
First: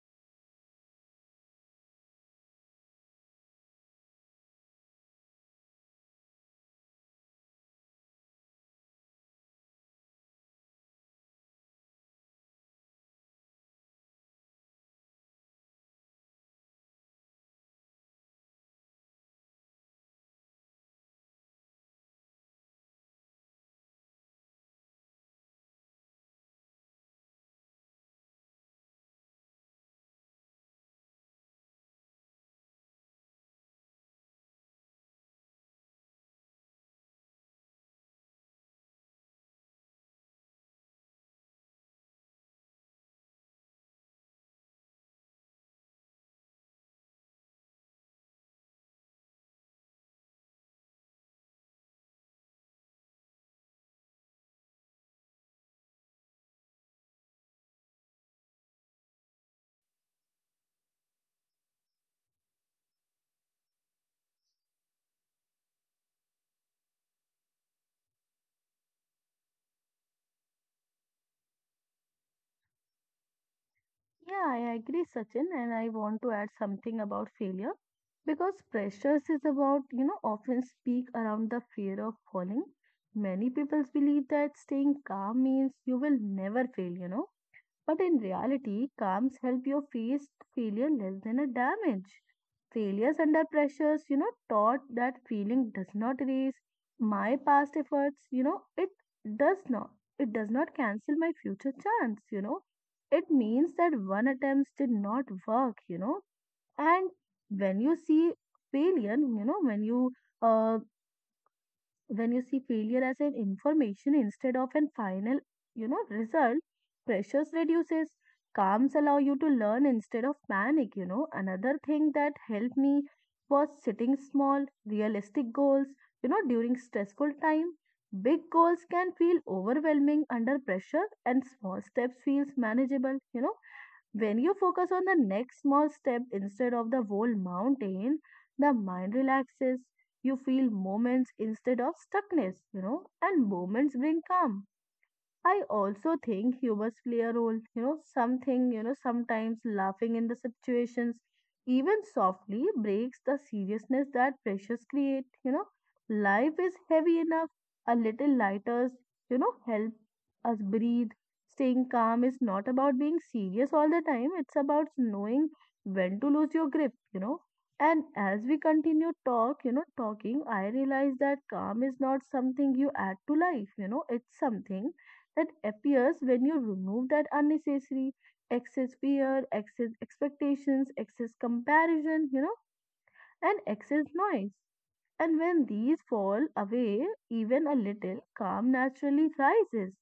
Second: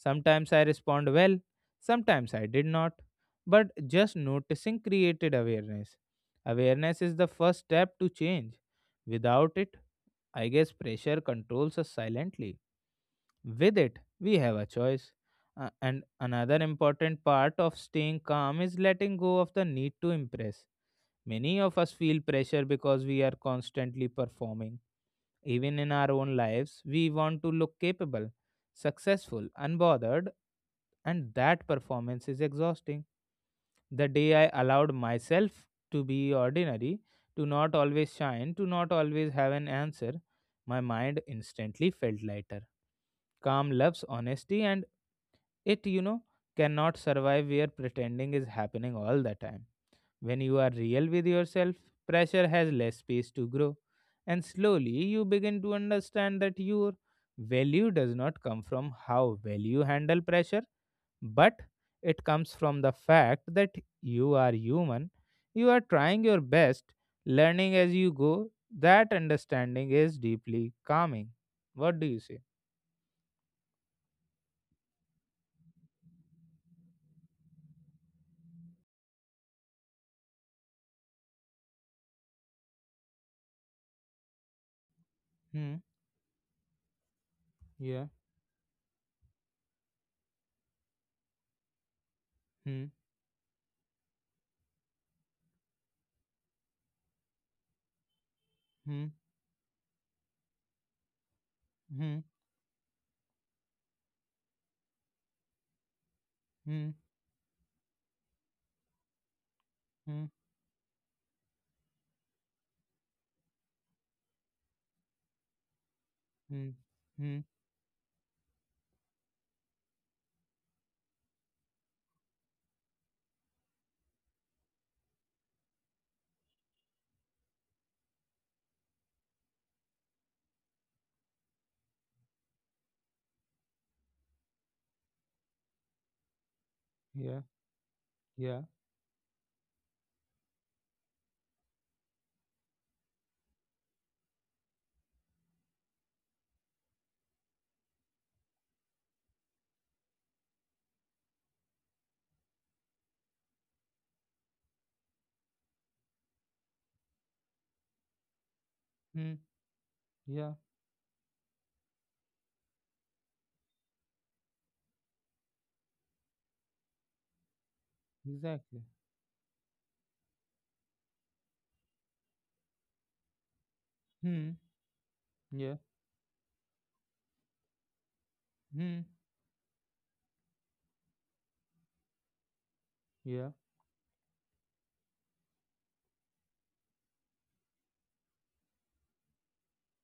Sometimes I respond well, sometimes I did not, but just noticing created awareness. Awareness is the first step to change. Without it, I guess, pressure controls us silently. With it, we have a choice. And another important part of staying calm is letting go of the need to impress. Many of us feel pressure because we are constantly performing. Even in our own lives, we want to look capable, successful, unbothered, and that performance is exhausting. The day I allowed myself to be ordinary, to not always shine, to not always have an answer, my mind instantly felt lighter. Calm loves honesty and it, you know, cannot survive where pretending is happening all the time. When you are real with yourself, pressure has less space to grow, and slowly you begin to understand that your value does not come from how well you handle pressure, but it comes from the fact that you are human, you are trying your best, learning as you go. That understanding is deeply calming. What do you say? Yeah, I agree, Sachin, and I want to add something about failure because pressures is about, you know, often speak around the fear of falling. Many people believe that staying calm means Hmm. you will never fail, you know, but Yeah. in reality, calms help you face failure less than a damage. Hmm. Failures under pressures, you know, taught that feeling does not erase my past efforts, you know, it Hmm. does not. It does not cancel my future chance, Hmm. you know. It means that one attempt did not work, you know. Hmm. And when you see failure, you know, Hmm. uh, when you see failure as an information instead of an final, you know, result, Hmm. Hmm. pressures reduces. Calms allow you to learn instead of panic, you know. Another thing that helped me was setting small realistic goals, you know, during stressful time. Big goals can feel overwhelming under pressure and small steps feels manageable, you know. When you focus on the next small step instead of the whole Yeah. mountain, Yeah. the mind relaxes. You feel moments instead of stuckness, you know, and moments bring calm. I also think humors play a role, you know, something, you know, sometimes laughing in the situations, even softly, breaks the seriousness that pressures create, you know. Life is heavy enough, a little lighters, you Hmm. know, help Yeah. us breathe. Staying calm is not about being serious all the time, it's about knowing when to lose your grip, you know. And as we Exactly. continue talk, you know, talking, I realize that calm is not something you add to life, you know, it's Hmm. something that Yeah. appears when you remove that unnecessary, excess Hmm. fear, excess expectations, excess comparison, you know, Yeah. and excess noise. And when these fall away even a little, calm naturally rises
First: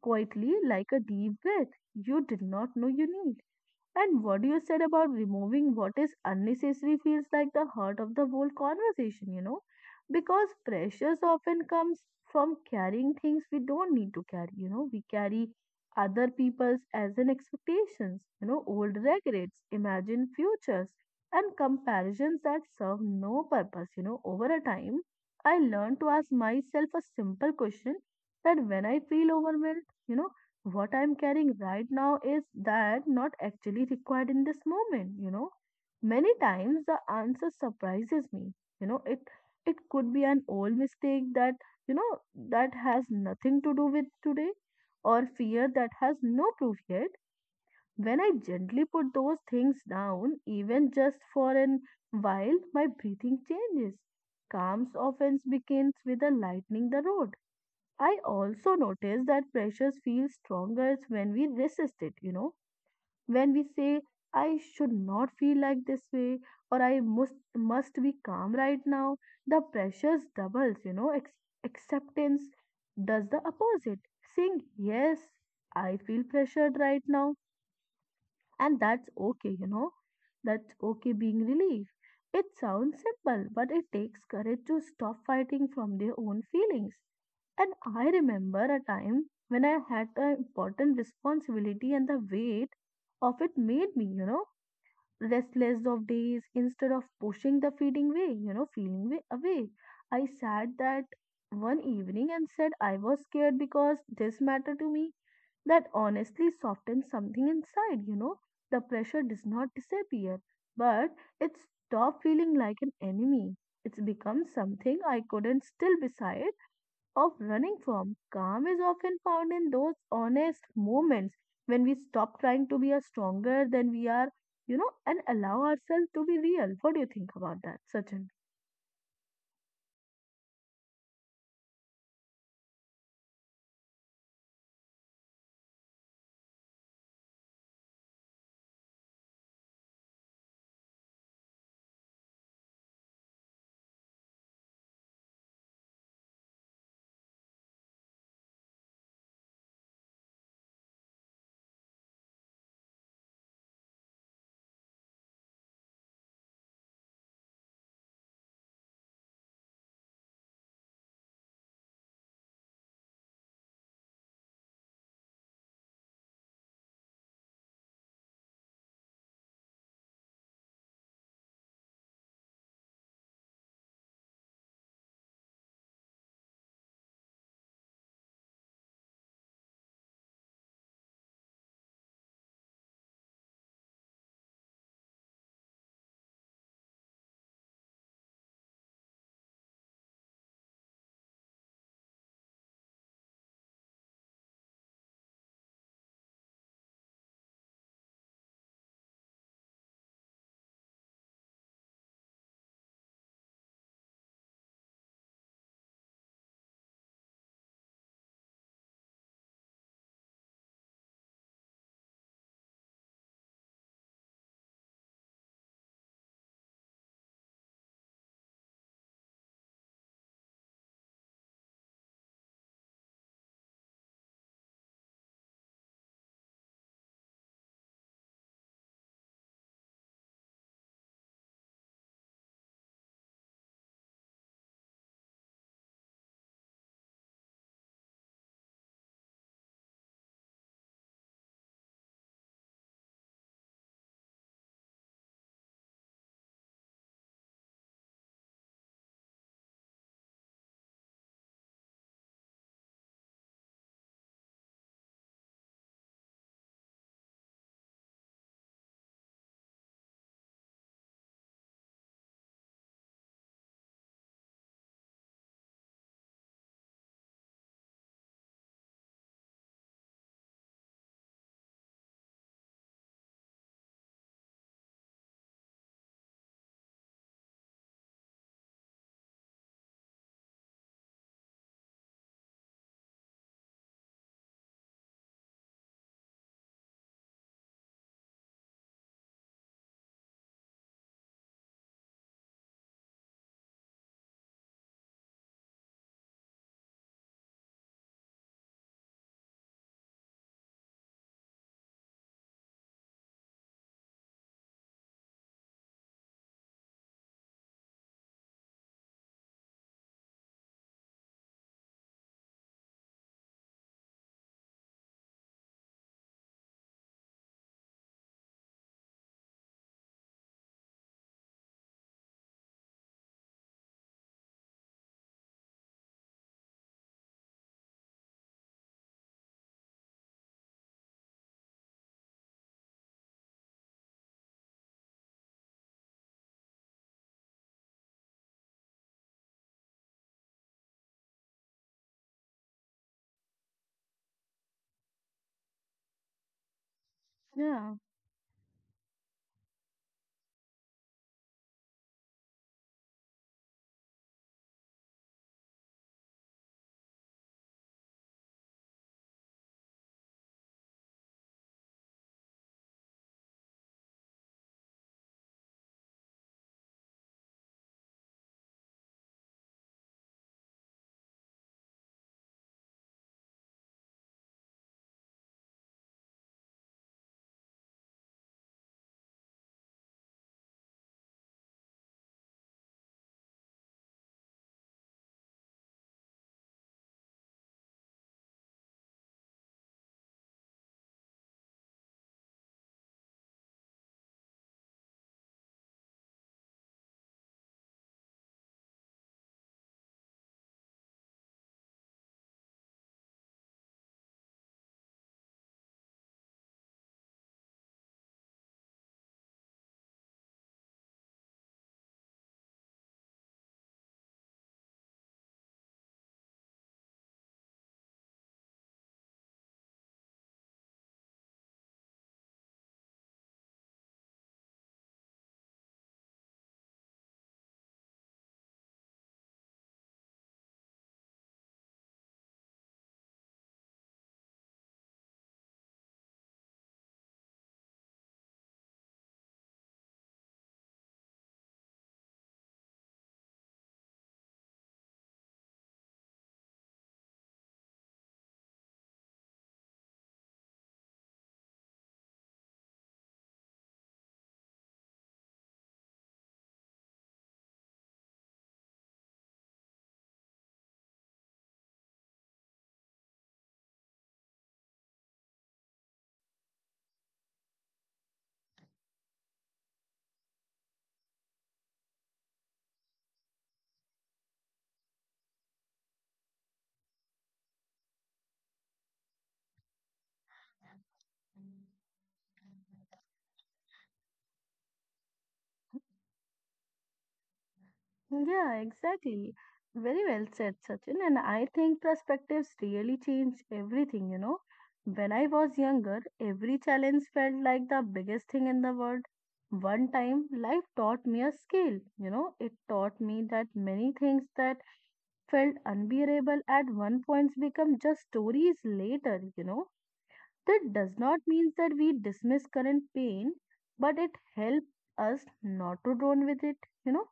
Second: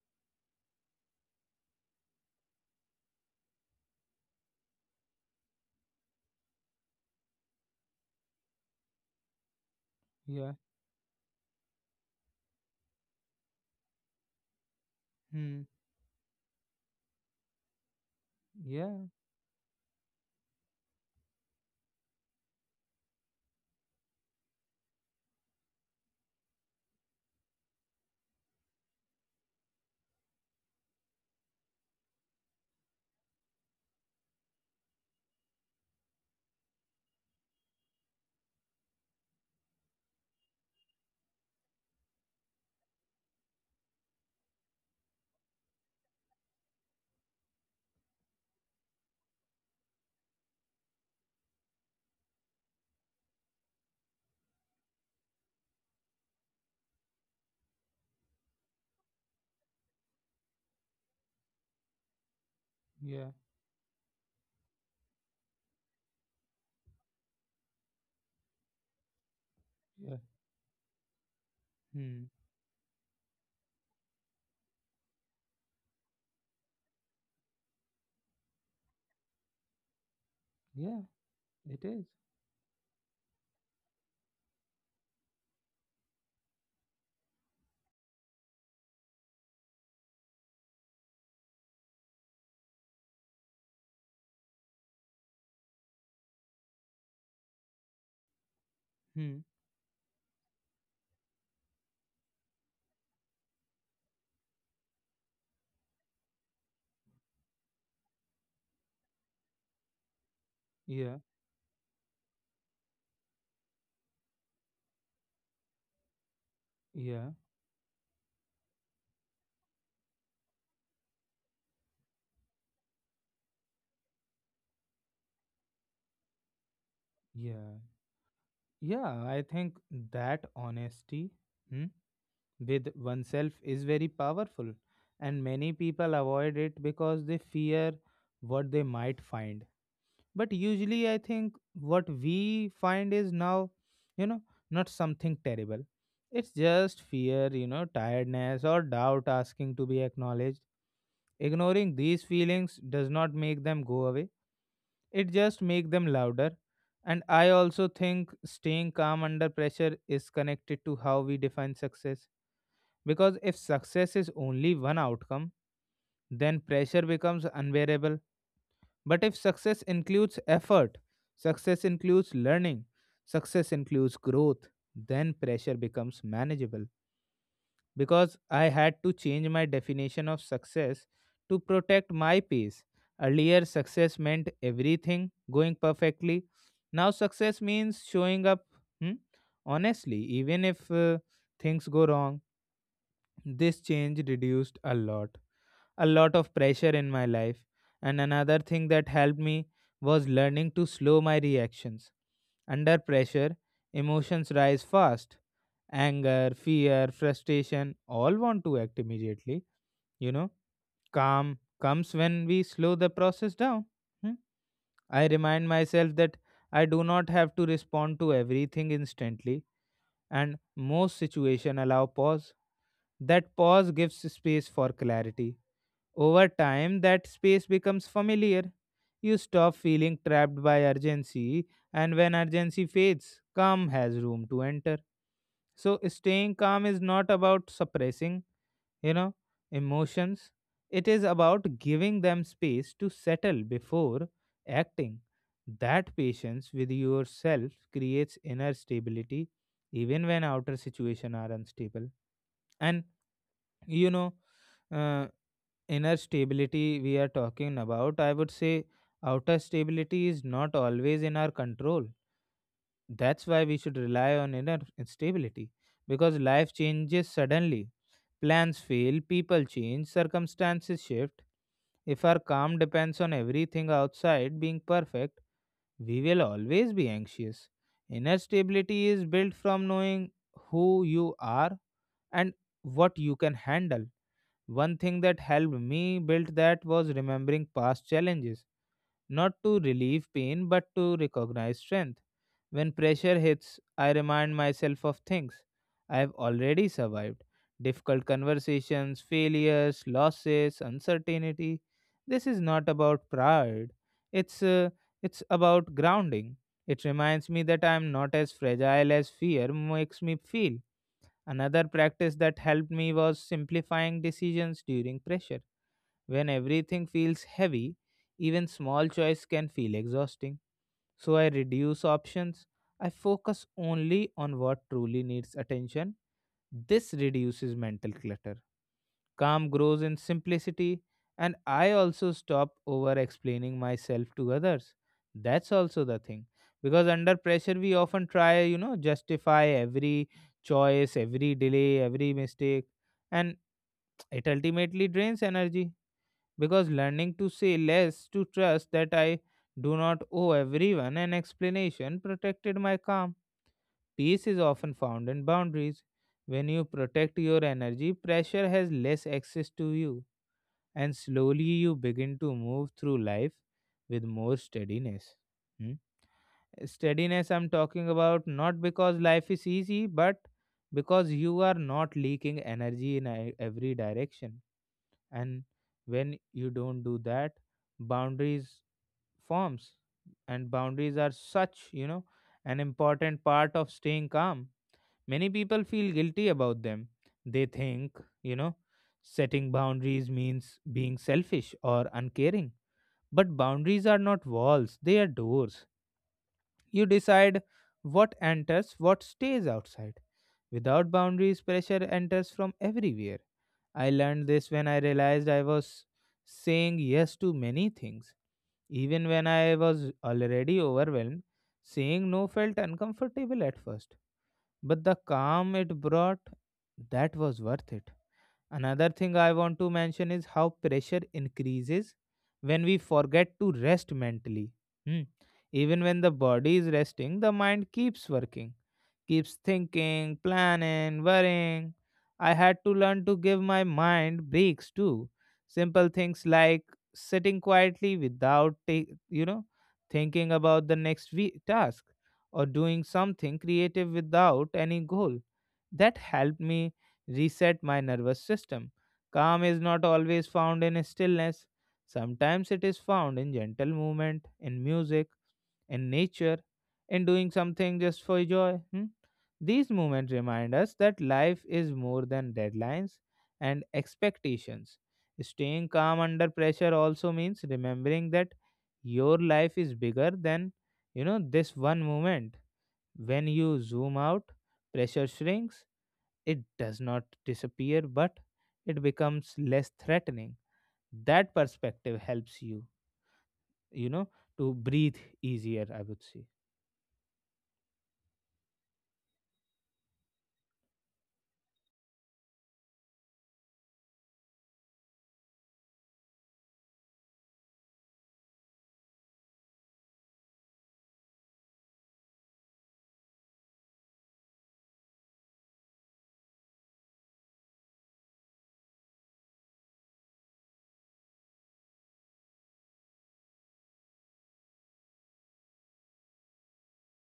quietly like a deep breath you did not know you need. And what you said about removing what is unnecessary feels like the heart of the whole conversation, you know, because Yeah. pressures often comes from carrying things we don't need to carry, you know, we carry Hmm. other people's as an expectations, you know, old Yeah. regrets, imagined futures, and comparisons that serve no purpose, you know, over a time. I learned to ask myself a simple question that when I feel overwhelmed, you know, what I'm carrying right now is that not actually required in this moment, you know. Many times the answer surprises me. You know, it could be an old mistake that, you know, that has nothing to do with today or fear that has no proof yet. When I gently put those things down, even just for an while, my breathing changes. Calm often begins with a lightening the road. I also notice that pressures feel stronger when we resist it, you know, Yeah. when we say, I should not feel like this way, or I must be calm right now. The Yeah. pressures doubles, you know, Hmm. acceptance does the opposite. Saying, yes, I feel pressured right now and that's okay, you know. That's Yeah. okay being It relieved. is. It sounds simple, but it takes courage to stop fighting from their own feelings. And I remember a time when I had an important responsibility and the weight of it made me, you know, restless of days instead of pushing the feeding way, you know, feeling way Hmm. away. I sat that one evening and said I was scared because this mattered to me. That honestly softened something inside, you know. The pressure does not disappear, but Yeah. it stopped feeling like an enemy. It's become something I couldn't still beside Yeah. of running from. Calm is often found in those honest moments when we stop trying to be a stronger than we are, you know, and allow ourselves to be real. What do you think about Yeah. that, Sachin? Yeah, I think that honesty, hmm, with oneself is very powerful, and many people avoid it because they fear what they might find. But usually, I think what we find is now, you know, not something terrible. It's just fear, you know, tiredness or doubt asking to be acknowledged. Ignoring these feelings does not make them go away, it just makes them louder. And I also think staying calm under pressure is connected to how we define success. Because if success is only one outcome, then pressure becomes unbearable. But if success includes effort, success includes learning, success includes growth, then pressure becomes manageable. Because I had to change my definition of success to protect my peace. Earlier, success meant everything going perfectly. Now, success means showing up, hmm, honestly, even if things go wrong. This change reduced a lot of pressure in my life. And another thing that helped me was learning to slow my reactions. Under pressure, emotions rise fast. Anger, fear, frustration all want to act immediately. You know, calm comes when we slow the process down. Hmm? I remind myself that I do not have to respond to everything instantly, and most situations allow pause. That pause gives space for clarity. Over time, that space becomes familiar. You stop feeling trapped by urgency, and when urgency fades, calm has room to enter. So staying calm is not about suppressing, you know, emotions. It is about giving them space to settle before acting. That patience with yourself creates inner stability, even when outer situations are unstable. And you know, uh, inner stability we are talking about, I would say, outer stability is not always in our control. That's why we should rely on inner stability, because life changes suddenly. Plans fail, people change, circumstances shift. If our calm depends on everything outside being perfect, we will always be anxious. Inner stability is built from knowing who you are and what you can handle. One thing that helped me build that was remembering past challenges, not to relieve pain but to recognize strength. When pressure hits, I remind myself of things I have already survived: difficult conversations, failures, losses, uncertainty. This is not about pride, it's, uh, it's about grounding. It reminds me that I am not as fragile as fear makes me feel. Another practice that helped me was simplifying decisions during pressure. When everything feels heavy, even small choice can feel exhausting. So I reduce options. I focus only on what truly needs attention. This reduces mental clutter. Calm grows in simplicity. And I also stop over explaining myself to others. That's also the thing. Because under pressure, we often try, you know, justify every choice, every delay, every mistake, and *tsk* it ultimately drains energy. Because learning to say Yeah, less, to trust that I do not owe everyone an explanation, protected my calm. Peace is often found in boundaries. When you protect your energy, pressure has less access to you, and slowly you begin to move through life with more steadiness. Hmm? Steadiness, I'm talking about, not because life is easy, but because you are not leaking energy in every direction. And when you don't do that, boundaries forms, and boundaries are such, you know, an important part of staying calm. Many people feel guilty about them. They think, you know, setting boundaries means being selfish or uncaring. But boundaries are not walls, they are doors. You decide what enters, what stays outside. Without boundaries, pressure enters from everywhere. I learned this when I realized I was saying yes to many things. Even when I was already overwhelmed, saying no felt uncomfortable at first. But the calm it brought, that was worth it. Another thing I want to mention is how pressure increases when we forget to rest mentally. Hmm. Even when the body is resting, the mind keeps working, keeps thinking, planning, worrying. I had to learn to give my mind breaks too. Simple things like sitting quietly without, ta- you know, thinking about the next task or doing something creative without any goal. That helped me reset my nervous system. Calm is not always found in stillness. Sometimes it is found in gentle movement, in music, in nature, and doing something just for joy. Hmm? These moments remind us that life is more than deadlines and expectations. Staying calm under pressure also means remembering that your life is bigger than this one moment. When you zoom out, pressure shrinks. It does not disappear, but it becomes less threatening. That perspective helps you, you know, to breathe easier, I would say. yeah, exactly. Very well said, Sachin. And I think perspectives really change everything, you know. When I was younger, every challenge felt like the biggest thing in the world. One time, life taught me a skill, it taught me that many things that felt unbearable at one point become just stories later, That does not mean that we dismiss current pain, but it helps us not to drown with it, you know.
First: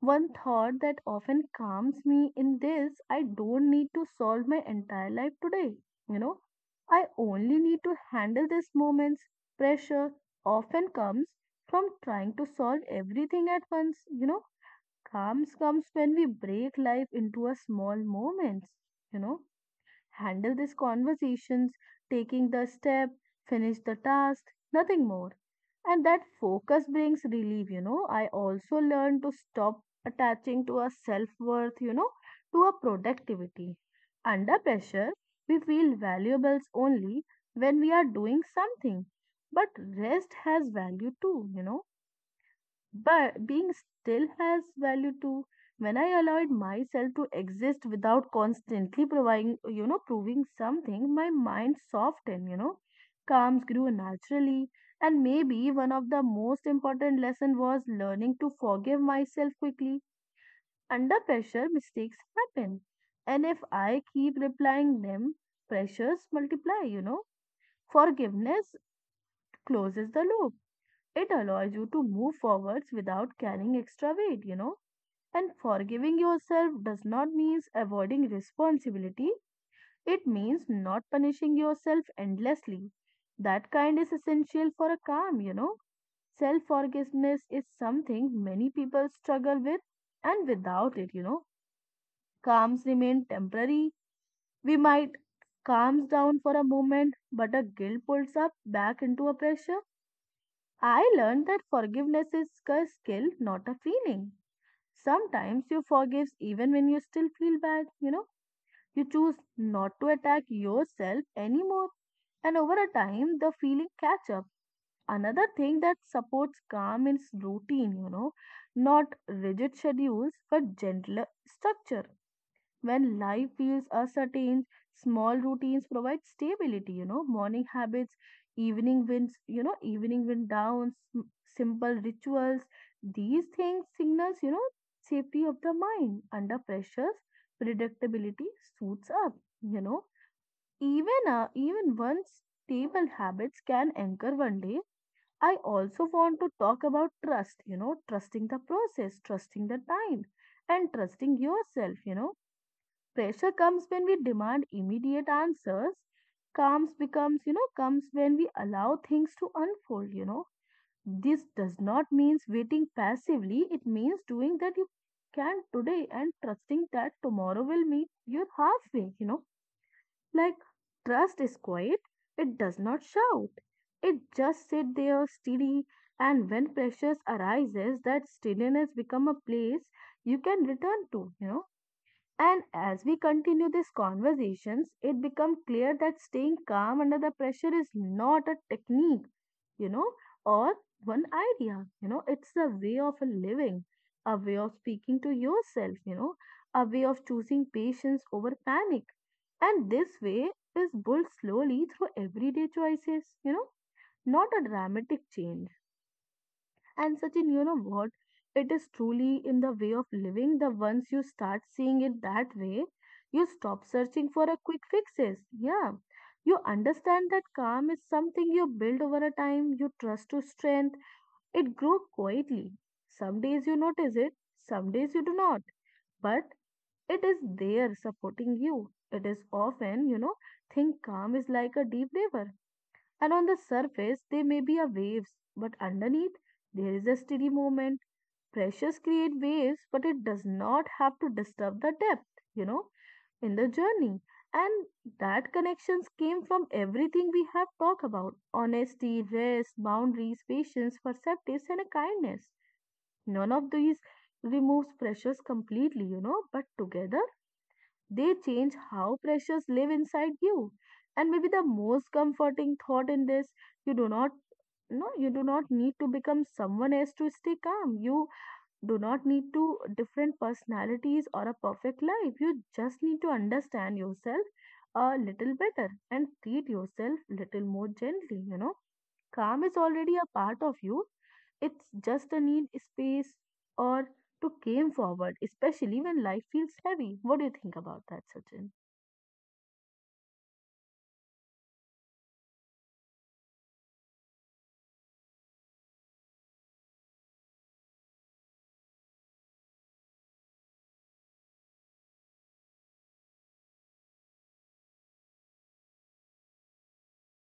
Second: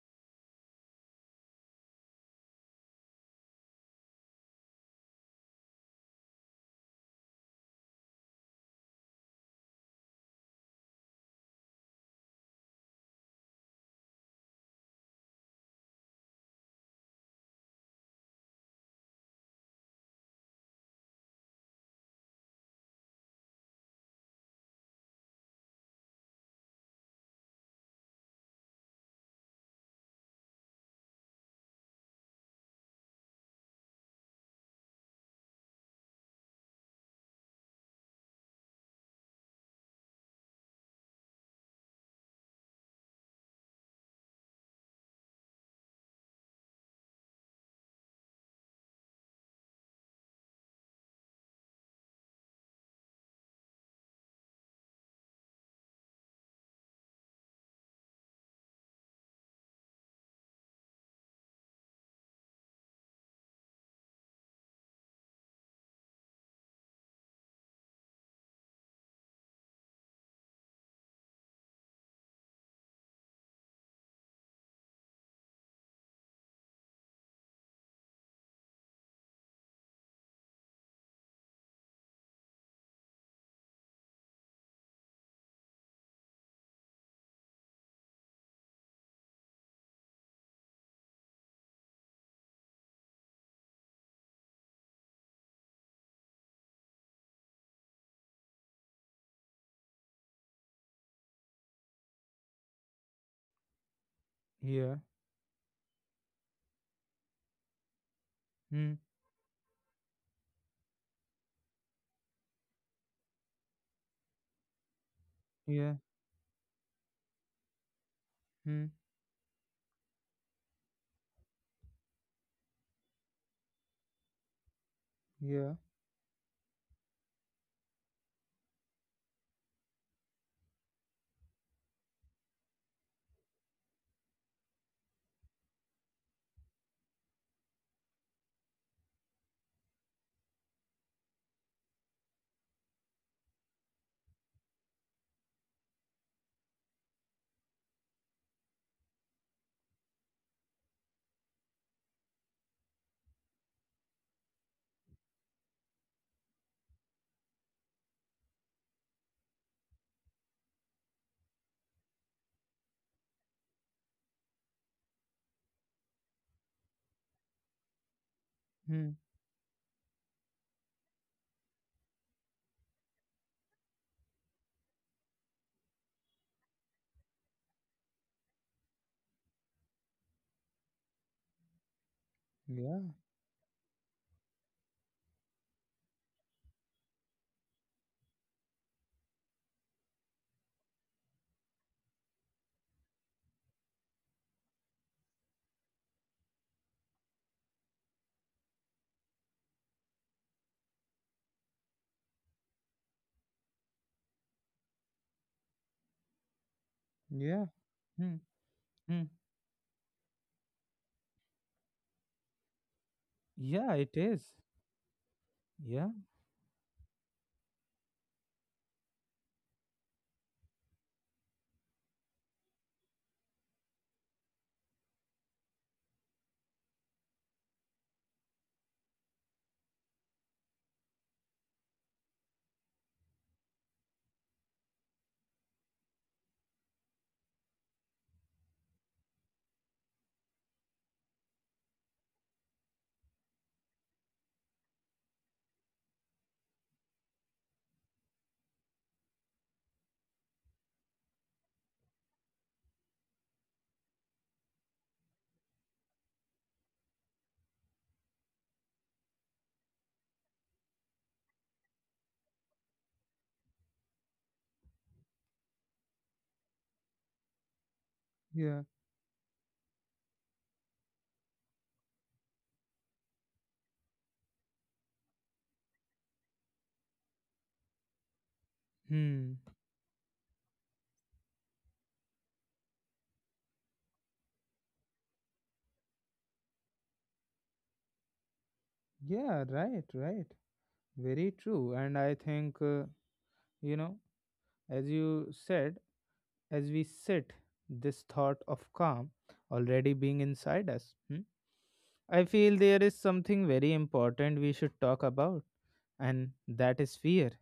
One thought that often calms me in this I don't need to solve my entire life today, you know. I only need to handle these moments. Pressure often comes from trying to solve everything at once, Calms comes when we break life into a small moments, you know, handle these conversations, taking the step, finish the task, nothing more. And that focus brings relief, I also learned to stop attaching to a self worth, to a productivity. Under pressure, we feel valuables only when we are doing something. But rest has value too, but being still has value too. When I allowed myself to exist without constantly providing, proving something, my mind softened, calms grew naturally. And maybe one of the most important lesson was learning to forgive myself quickly. Under pressure, mistakes happen. And if I keep replying them, pressures multiply, Forgiveness closes the loop. It allows you to move forwards without carrying extra weight, and forgiving yourself does not mean avoiding responsibility, it means not punishing yourself endlessly. That kind is essential for a calm, Self forgiveness is something many people struggle with, and without it, calms remain temporary. We might calms down for a moment, but a guilt pulls up back into a pressure. I learned that forgiveness is a skill, not a feeling. Yeah. Sometimes you forgive even when you still feel bad, you know. Hmm. You choose not to attack yourself anymore. And over a time, the feeling catch up. Another thing Yeah. that supports calm is routine, Hmm. not rigid schedules, but gentler structure. When life feels uncertain, small Yeah. routines provide stability, morning habits, evening winds, evening wind downs, simple rituals. These things signals, safety of the mind under pressures, predictability suits up, you know. Even once stable habits can anchor one day. I also want to talk about trust, trusting the process, trusting the time, and trusting yourself, Pressure comes when we demand immediate answers. Calms becomes comes when we allow things to unfold. This does not means waiting passively. It means doing that you can today and trusting that tomorrow will meet you Hmm. halfway. Like trust is quiet, it does not shout, it just sit there steady. And when pressures arises, that steadiness become a place you can return to. And Yeah, as we continue these conversations, it becomes clear that staying calm under the pressure is not a technique, you know, or one idea. It's a way of living, a way of speaking to yourself, a way of choosing patience over panic. And this way is built slowly through everyday choices, not a dramatic change. And Sachin, yeah. you know what? Hmm. It is Hmm. truly in the way of living that once you start seeing it that way, you stop Yeah, it searching for is. a quick fixes. Yeah. Yeah, You understand that calm is something you build over a time, you trust to strength, it grows quietly. Some days you notice it, some days you do not. But it is there supporting you. It is often, think calm is like a deep river. And on the surface, there may be a waves, but underneath, there is a steady movement. Pressures create waves, but it does not have to disturb the depth, you know, in the journey. And that connections came from everything we have talked about honesty, rest, boundaries, patience, perceptives, and a kindness. None of these removes pressures completely, but together they change how pressures live inside you. And maybe the most comforting thought in this, you do not no, you do not need to become someone else to stay calm. You yeah, do not need to different personalities or a perfect life. You just need to understand yourself a little better and treat yourself little more gently, hmm. Calm is already a part of you. It's just a need space or to came forward, especially when life feels heavy. What do you think about that, Sachin? Yeah, right, right. Very true. And I think, you know, as you said, as we sit, this thought of calm already being inside us, I feel there is something very important we should talk about, and that is fear.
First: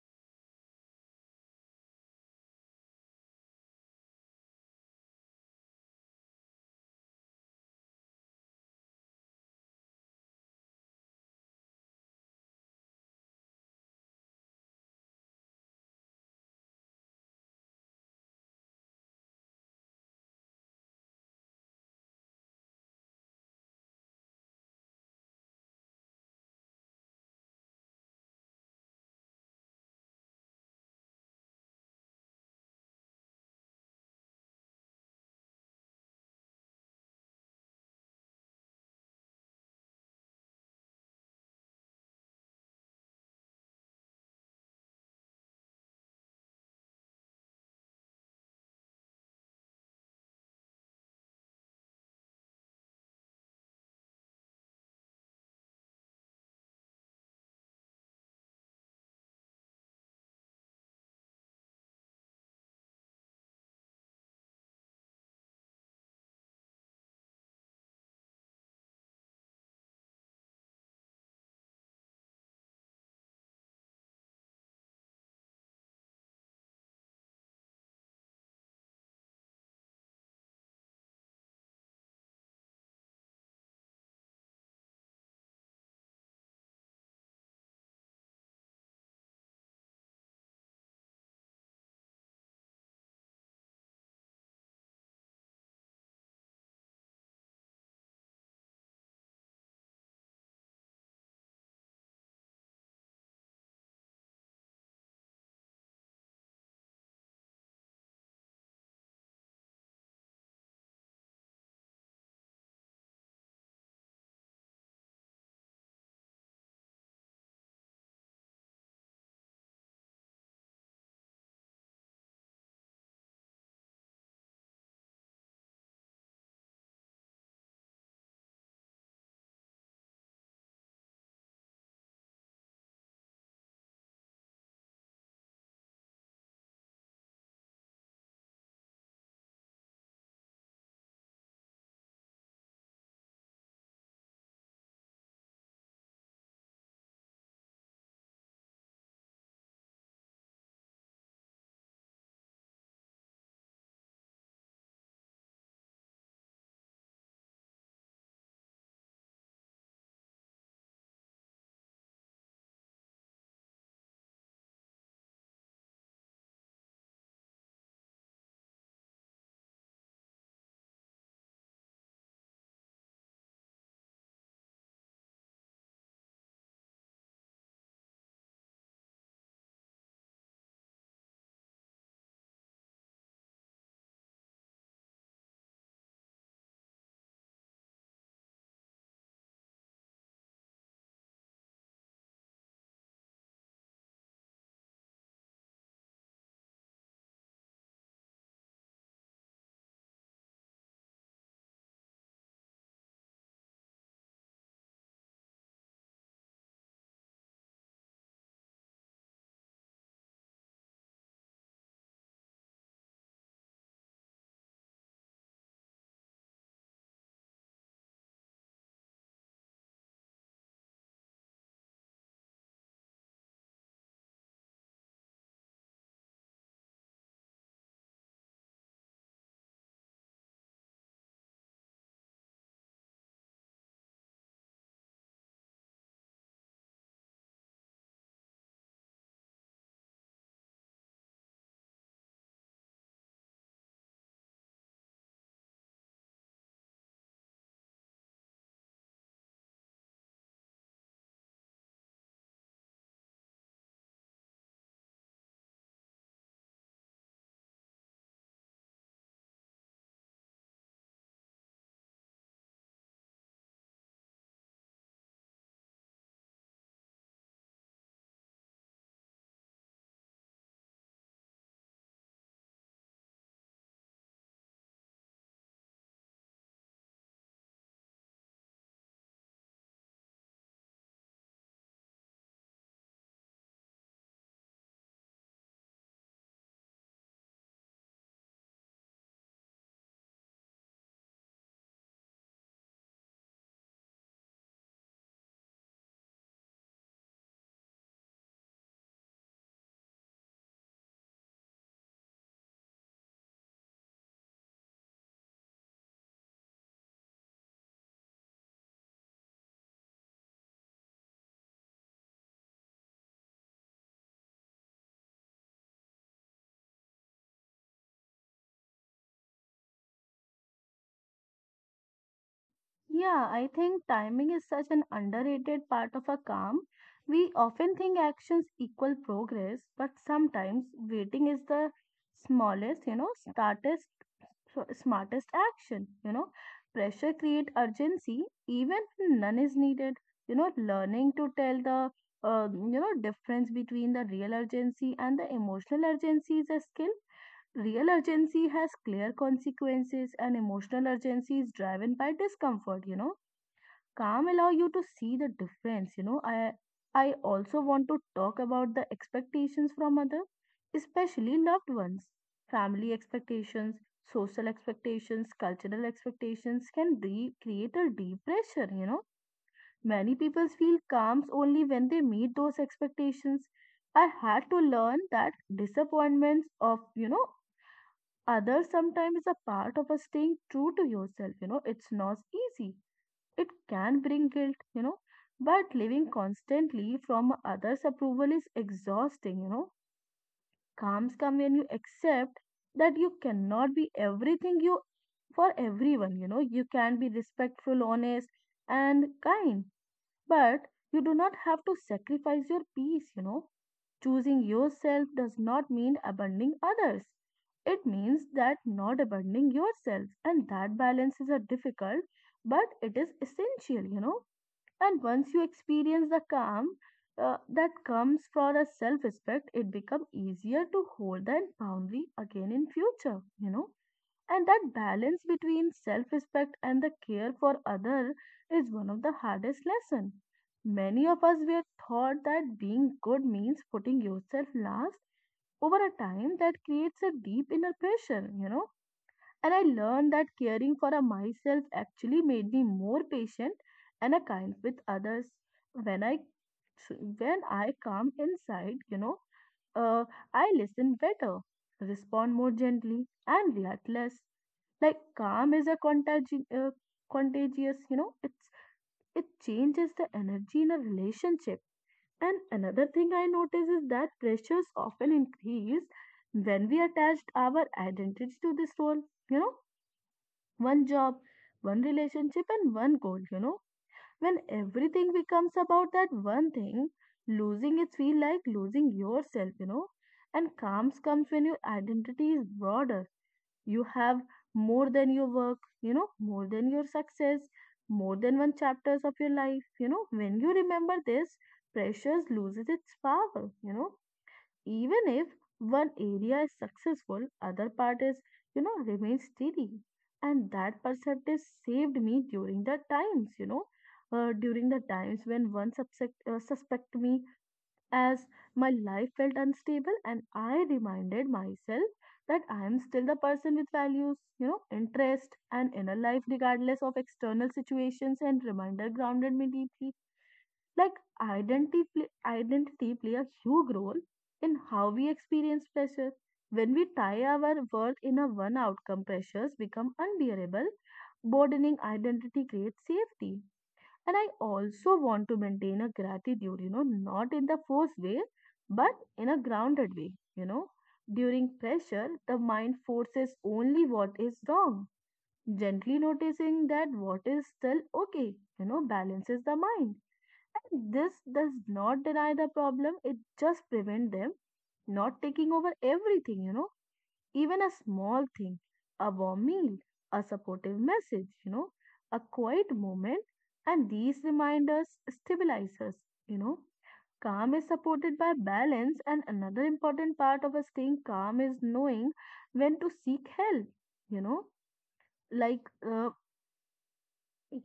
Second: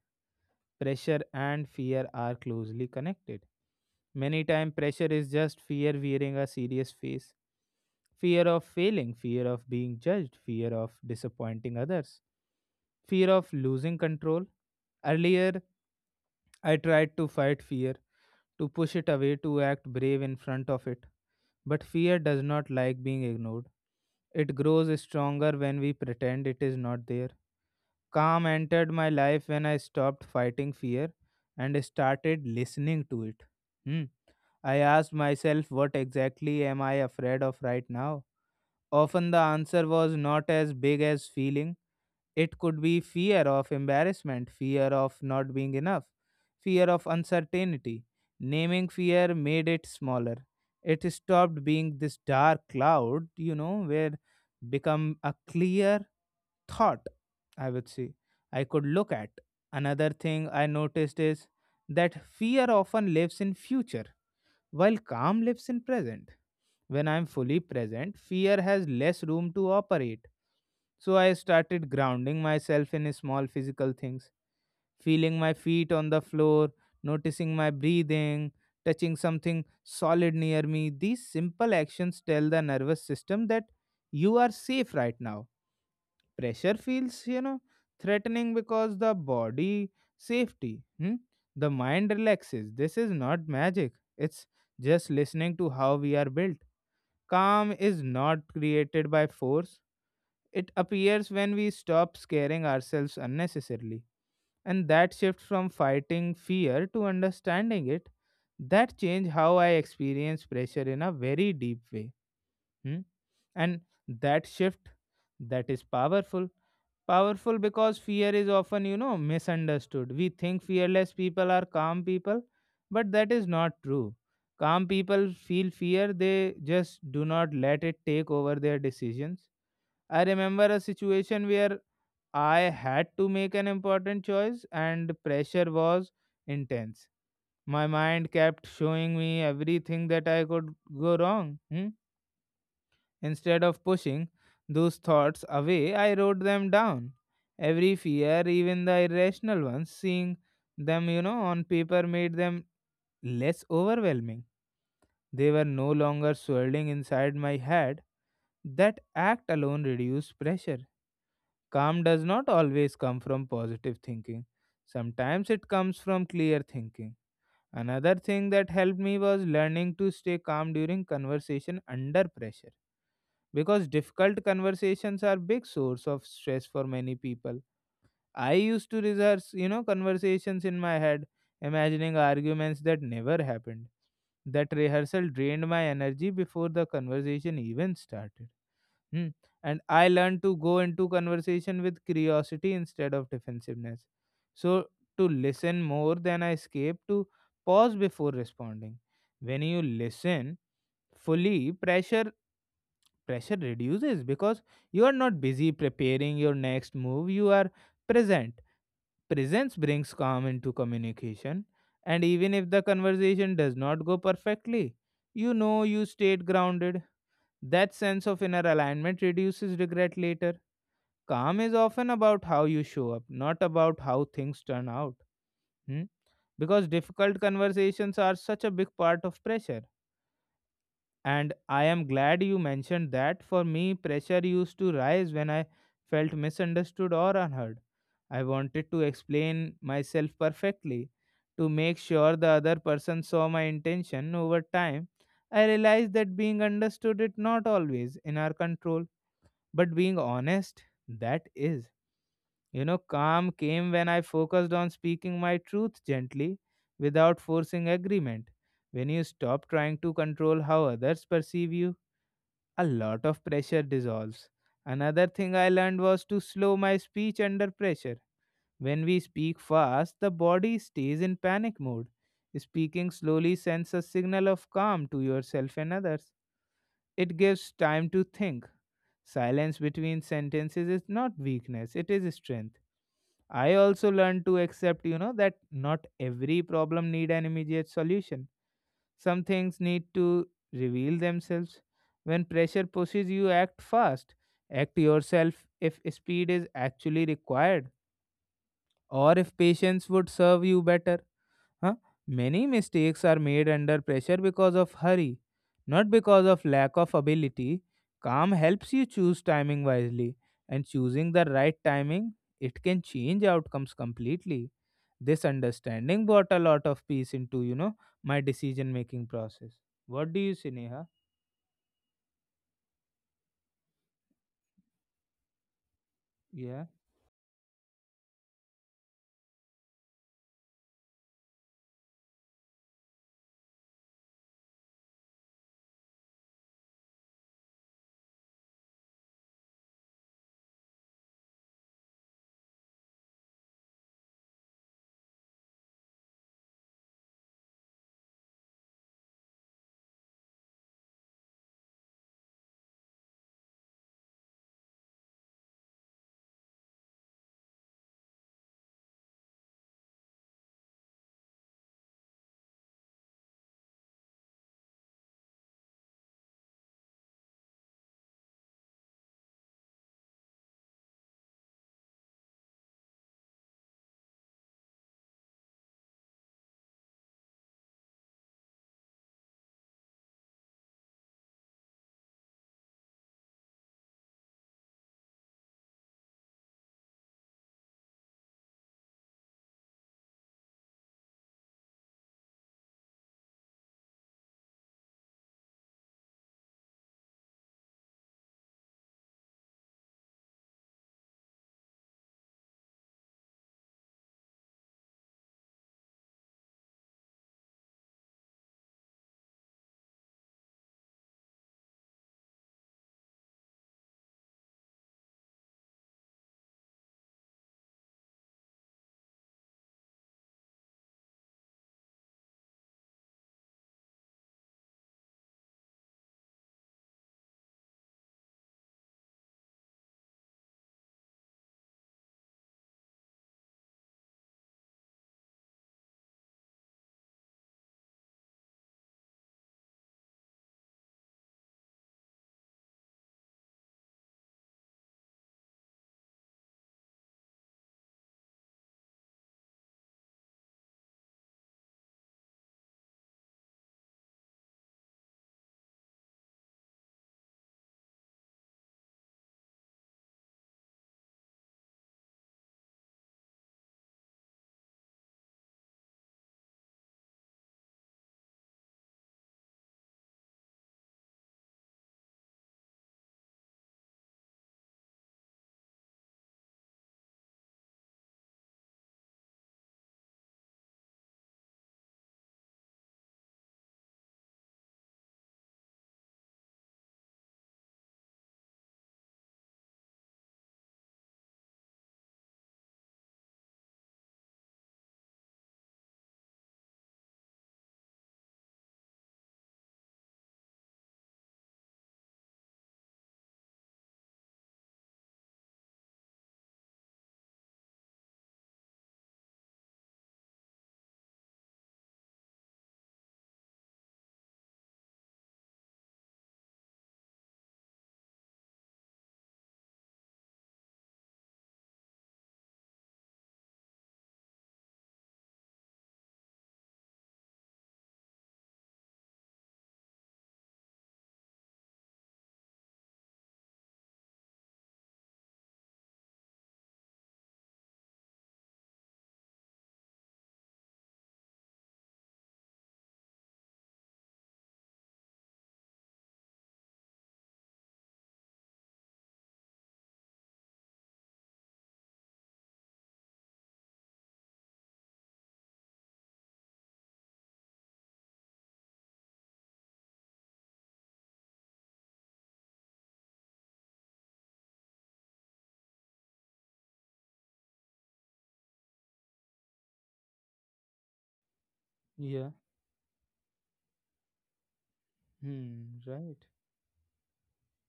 Pressure and fear are closely connected. Many time pressure is just fear wearing a serious face. Fear of failing, fear of being judged, fear of disappointing others, fear of losing control. Earlier, I tried to fight fear, to push it away, to act brave in front of it. But fear does not like being ignored. It grows stronger when we pretend it is not there. Calm entered my life when I stopped fighting fear and started listening to it. Hmm. I asked myself, what exactly am I afraid of right now? Often the answer was not as big as feeling. It could be fear of embarrassment, fear of not being enough, fear of uncertainty. Naming fear made it smaller. It stopped being this dark cloud, where become a clear thought, I would say, I could look at. Another thing I noticed is that fear often lives in future while calm lives in present. When I am fully present, fear has less room to operate. So I started grounding myself in small physical things, feeling my feet on the floor, noticing my breathing, touching something solid near me. These simple actions tell the nervous system that you are safe right now. Pressure feels, threatening because the body safety. Hmm? The mind relaxes. This is not magic, it's just listening to how we are built. Calm is not created by force, it appears when we stop scaring ourselves unnecessarily. And that shift from fighting fear to understanding it, that changed how I experience pressure in a very deep way. Hmm? And that shift, that is powerful. Powerful because fear is often, misunderstood. We think fearless people are calm people, but that is not true. Calm people feel fear, they just do not let it take over their decisions. I remember a situation where I had to make an important choice and pressure was intense. My mind kept showing me everything that I could go wrong. Hmm. Instead of pushing those thoughts away, I wrote them down. Every fear, even the irrational ones, seeing them, on paper made them less overwhelming. They were no longer swirling inside my head. That act alone reduced pressure. Calm does not always come from positive thinking, sometimes it comes from clear thinking. Another thing that helped me was learning to stay calm during conversation under pressure, because difficult conversations are big source of stress for many people. I used to rehearse, conversations in my head, imagining arguments that never happened. That rehearsal drained my energy before the conversation even started. Hmm. And I learned to go into conversation with curiosity instead of defensiveness, so to listen more than I escape, to pause before responding. When you listen fully, pressure reduces because you are not busy preparing your next move, you are present. Presence brings calm into communication, and even if the conversation does not go perfectly, you know you stayed grounded. That sense of inner alignment reduces regret later. Calm is often about how you show up, not about how things turn out. Hmm? Because difficult conversations are such a big part of pressure. And I am glad you mentioned that. For me, pressure used to rise when I felt misunderstood or unheard. I wanted to explain myself perfectly to make sure the other person saw my intention. Over time, I realized that being understood is not always in our control, but being honest, that is. Calm came when I focused on speaking my truth gently without forcing agreement. When you stop trying to control how others perceive you, a lot of pressure dissolves. Another thing I learned was to slow my speech under pressure. When we speak fast, the body stays in panic mode. Speaking slowly sends a signal of calm to yourself and others. It gives time to think. Silence between sentences is not weakness, it is strength. I also learned to accept, that not every problem need an immediate solution. Some things need to reveal themselves. When pressure pushes you, act fast. Act yourself if speed is actually required or if patience would serve you better. Huh? Many mistakes are made under pressure because of hurry, not because of lack of ability. Calm helps you choose timing wisely, and choosing the right timing, it can change outcomes completely. This understanding brought a lot of peace into, my decision making process. What do you say, Neha? Yeah, I think timing is such an underrated part of a calm. Yeah, We often think actions equal progress, but sometimes waiting is the smallest, smartest, smartest action. Pressure create urgency even when none is needed. Learning to tell the difference between the real urgency and the emotional urgency is a skill. Real urgency has clear consequences, and emotional urgency is driven by discomfort. Calm allow you to see the difference I also want to talk about the expectations from other, especially loved ones. Family expectations, social expectations, cultural expectations can create a deep pressure many people feel calm only when they meet those expectations. I had to learn that disappointments of you know others sometimes is a part of a staying true to yourself it's not easy, it can bring guilt, but living constantly from others' approval is exhausting, Calms come when you accept that you cannot be everything you for everyone, you know. You can be respectful, honest, and kind, but you do not have to sacrifice your peace, Choosing yourself does not mean abandoning others. It means that not abandoning yourself, and that balance is a difficult, but it is essential, And once you experience the calm that comes for a self respect, it becomes easier to hold that boundary again in future, And that balance between self respect and the care for other is one of the hardest lesson. Many of us were taught that being good means putting yourself last over a time that creates a deep inner pressure, and I learned that caring for a myself actually made me more patient and a kind with others. When I when I come inside, uh, I listen better, respond more gently, and react less. Like calm is a contagious, you know, it changes the energy in a relationship. And another thing I notice is that pressures often increase when we attach our identity to this role. You know, one job, one relationship, and one goal, When everything becomes about that one thing, losing it feel like losing yourself, And calms comes when your identity is broader. You have more than your work, more than your success, more than one chapters of your life, When you remember this, pressures loses its power, even if one area is successful, other part is remains steady. And that perspective saved me during the times during the times when one suspect me as my life felt unstable, and I reminded myself that I am still the person with values, interest and inner life regardless of external situations, and reminder grounded me deeply. Like identity, identity play a huge role in how we experience pressure. When we tie our worth in a one outcome, pressures become unbearable. Broadening identity creates safety. And I also want to maintain a gratitude, not in the forced way, but in a grounded way, During pressure, the mind forces only what is wrong. Gently noticing that what is still okay, balances the mind, and this does not deny the problem, it just prevents them not taking over everything, even a small thing, a warm meal, a supportive message, a quiet moment. And these reminders stabilize us, you know. Calm is supported by balance, and another important part of us staying calm is knowing yeah, when to seek help, you know, like hmm, uh, right.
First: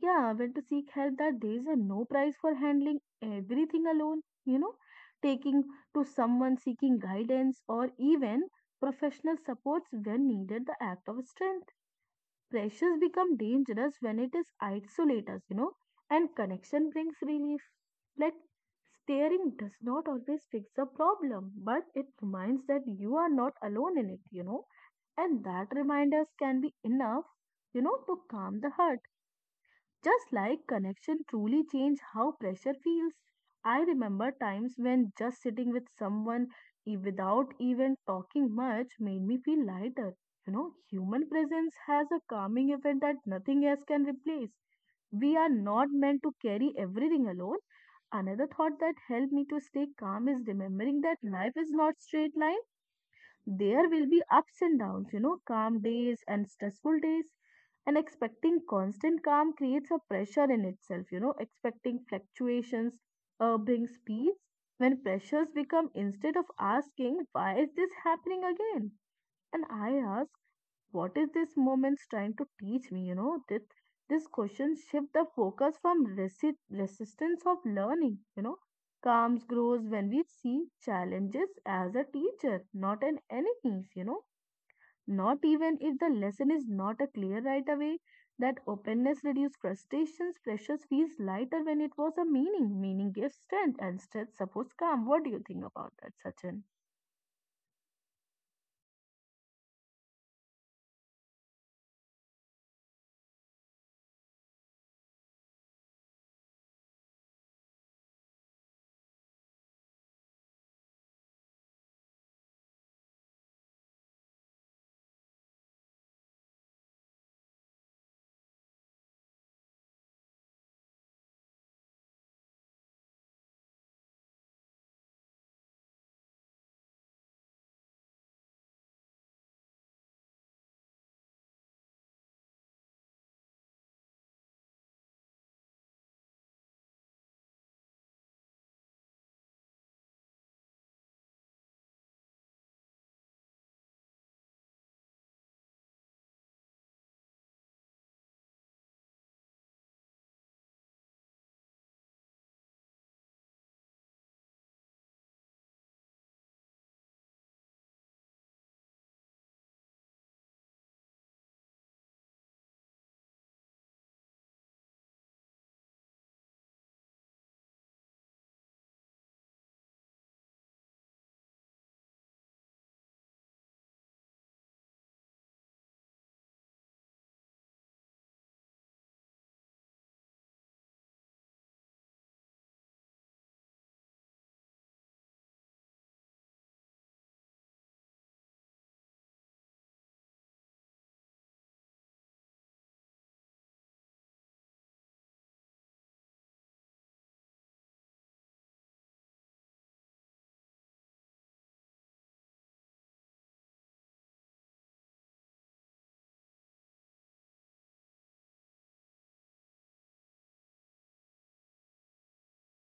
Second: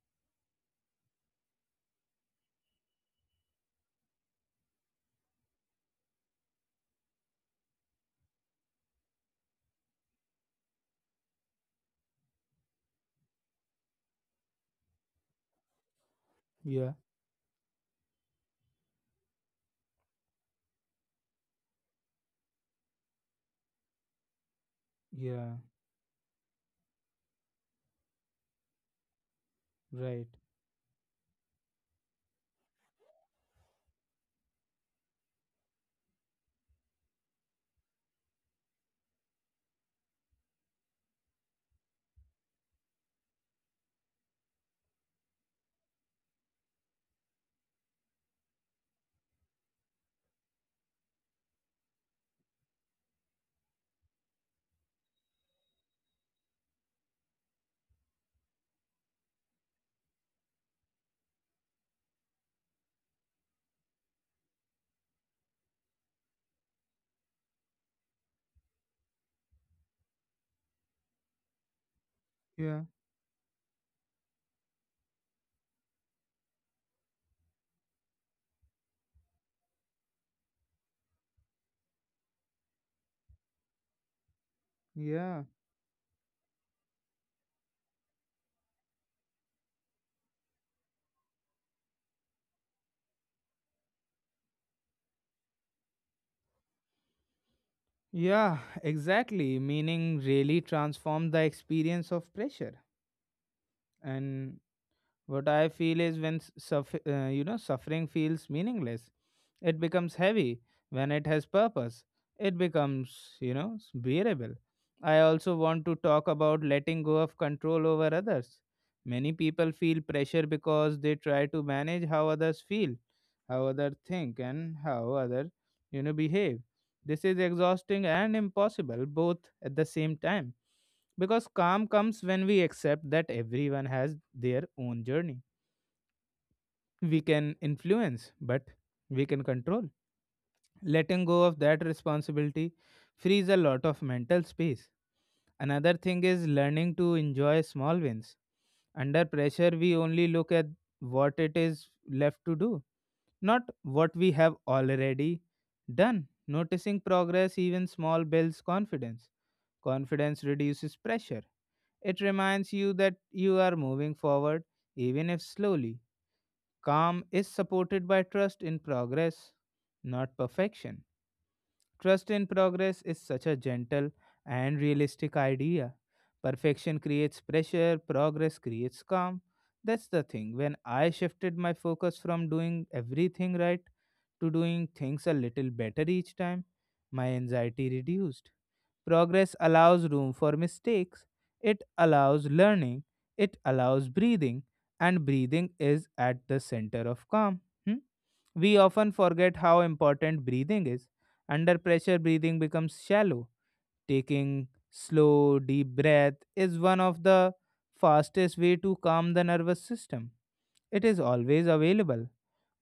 yeah, when to seek help that there is a no price for handling everything alone, taking to someone seeking guidance or even professional supports when needed, the act of strength. Pressures become dangerous when it is isolate us, and connection Yeah, brings relief. Like staring does not always fix the problem, but it reminds that you are not alone in it, and yeah, that reminders can be enough, to calm the heart, just right. like connection truly changed how pressure feels. I remember times when just sitting with someone without even talking much made me feel lighter. You know, human presence has a calming effect that nothing else can replace. We are not meant to carry everything alone. Another thought that helped me to stay calm is remembering that life is not straight line, there will be ups and downs, calm days and stressful days. And expecting constant calm creates a pressure in itself, expecting fluctuations brings peace. When pressures become, instead of asking, why is this happening again? And I ask, what is this moment's trying to Yeah, teach me this question shift the focus from resistance of learning calms grows when we see challenges as a teacher, not an enemies, not yeah, even if the lesson is not a clear right away, that openness reduces crustaceans. Pressures feels lighter when it was a meaning. Meaning gives strength and strength supports calm. What do you think about that, Sachin? yeah, *laughs* exactly. Meaning really transformed the experience of pressure. And what I feel is when suffering feels meaningless, it becomes heavy. When it has purpose, it becomes bearable. I also want to talk about letting go of control over others. Many people feel pressure because they try to manage how others feel, how others think, and how others behave. This is exhausting and impossible both at the same time, because calm comes when we accept that everyone has their own journey. We can influence, but we can control. Letting go of that responsibility frees a lot of mental space. Another thing is learning to enjoy small wins. Under pressure, we only look at what it is left to do, not what we have already done. Noticing progress, even small, builds confidence. Confidence reduces pressure. It reminds you that you are moving forward, even if slowly. Calm is supported by trust in progress, not perfection. Trust in progress is such a gentle and realistic idea. Perfection creates pressure, progress creates calm. That's the thing. When I shifted my focus from doing everything right to doing things a little better each time, my anxiety reduced. Progress allows room for mistakes, it allows learning, it allows breathing, and breathing is at the center of calm. Hmm? We often forget how important breathing is. Under pressure, breathing becomes shallow. Taking slow, deep breath is one of the fastest way to calm the nervous system. It is always available.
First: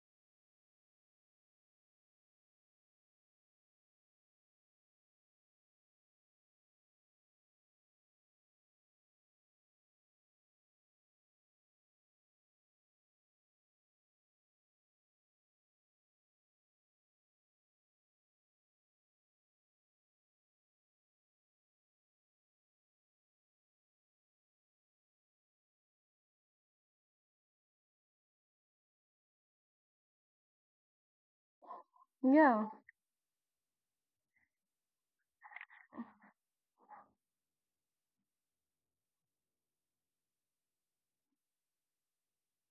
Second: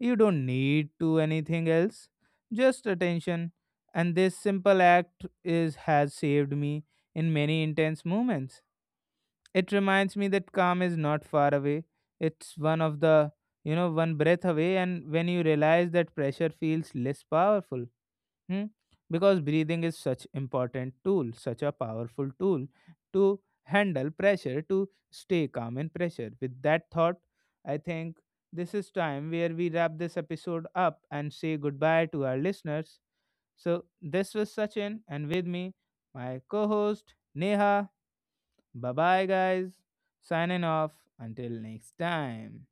You don't need to anything else, just attention. And this simple act is has saved me in many intense moments. It reminds me that calm is not far away. It's one of the one breath away. And when you realize that, pressure feels less powerful. Hmm? Because breathing is such important tool, such a powerful tool to handle pressure, to stay calm in pressure. With that thought, I think this is time where we wrap this episode up and say goodbye to our Yeah. listeners. So this was Sachin and with me, my co-host Neha. Bye bye guys. Signing off until next time.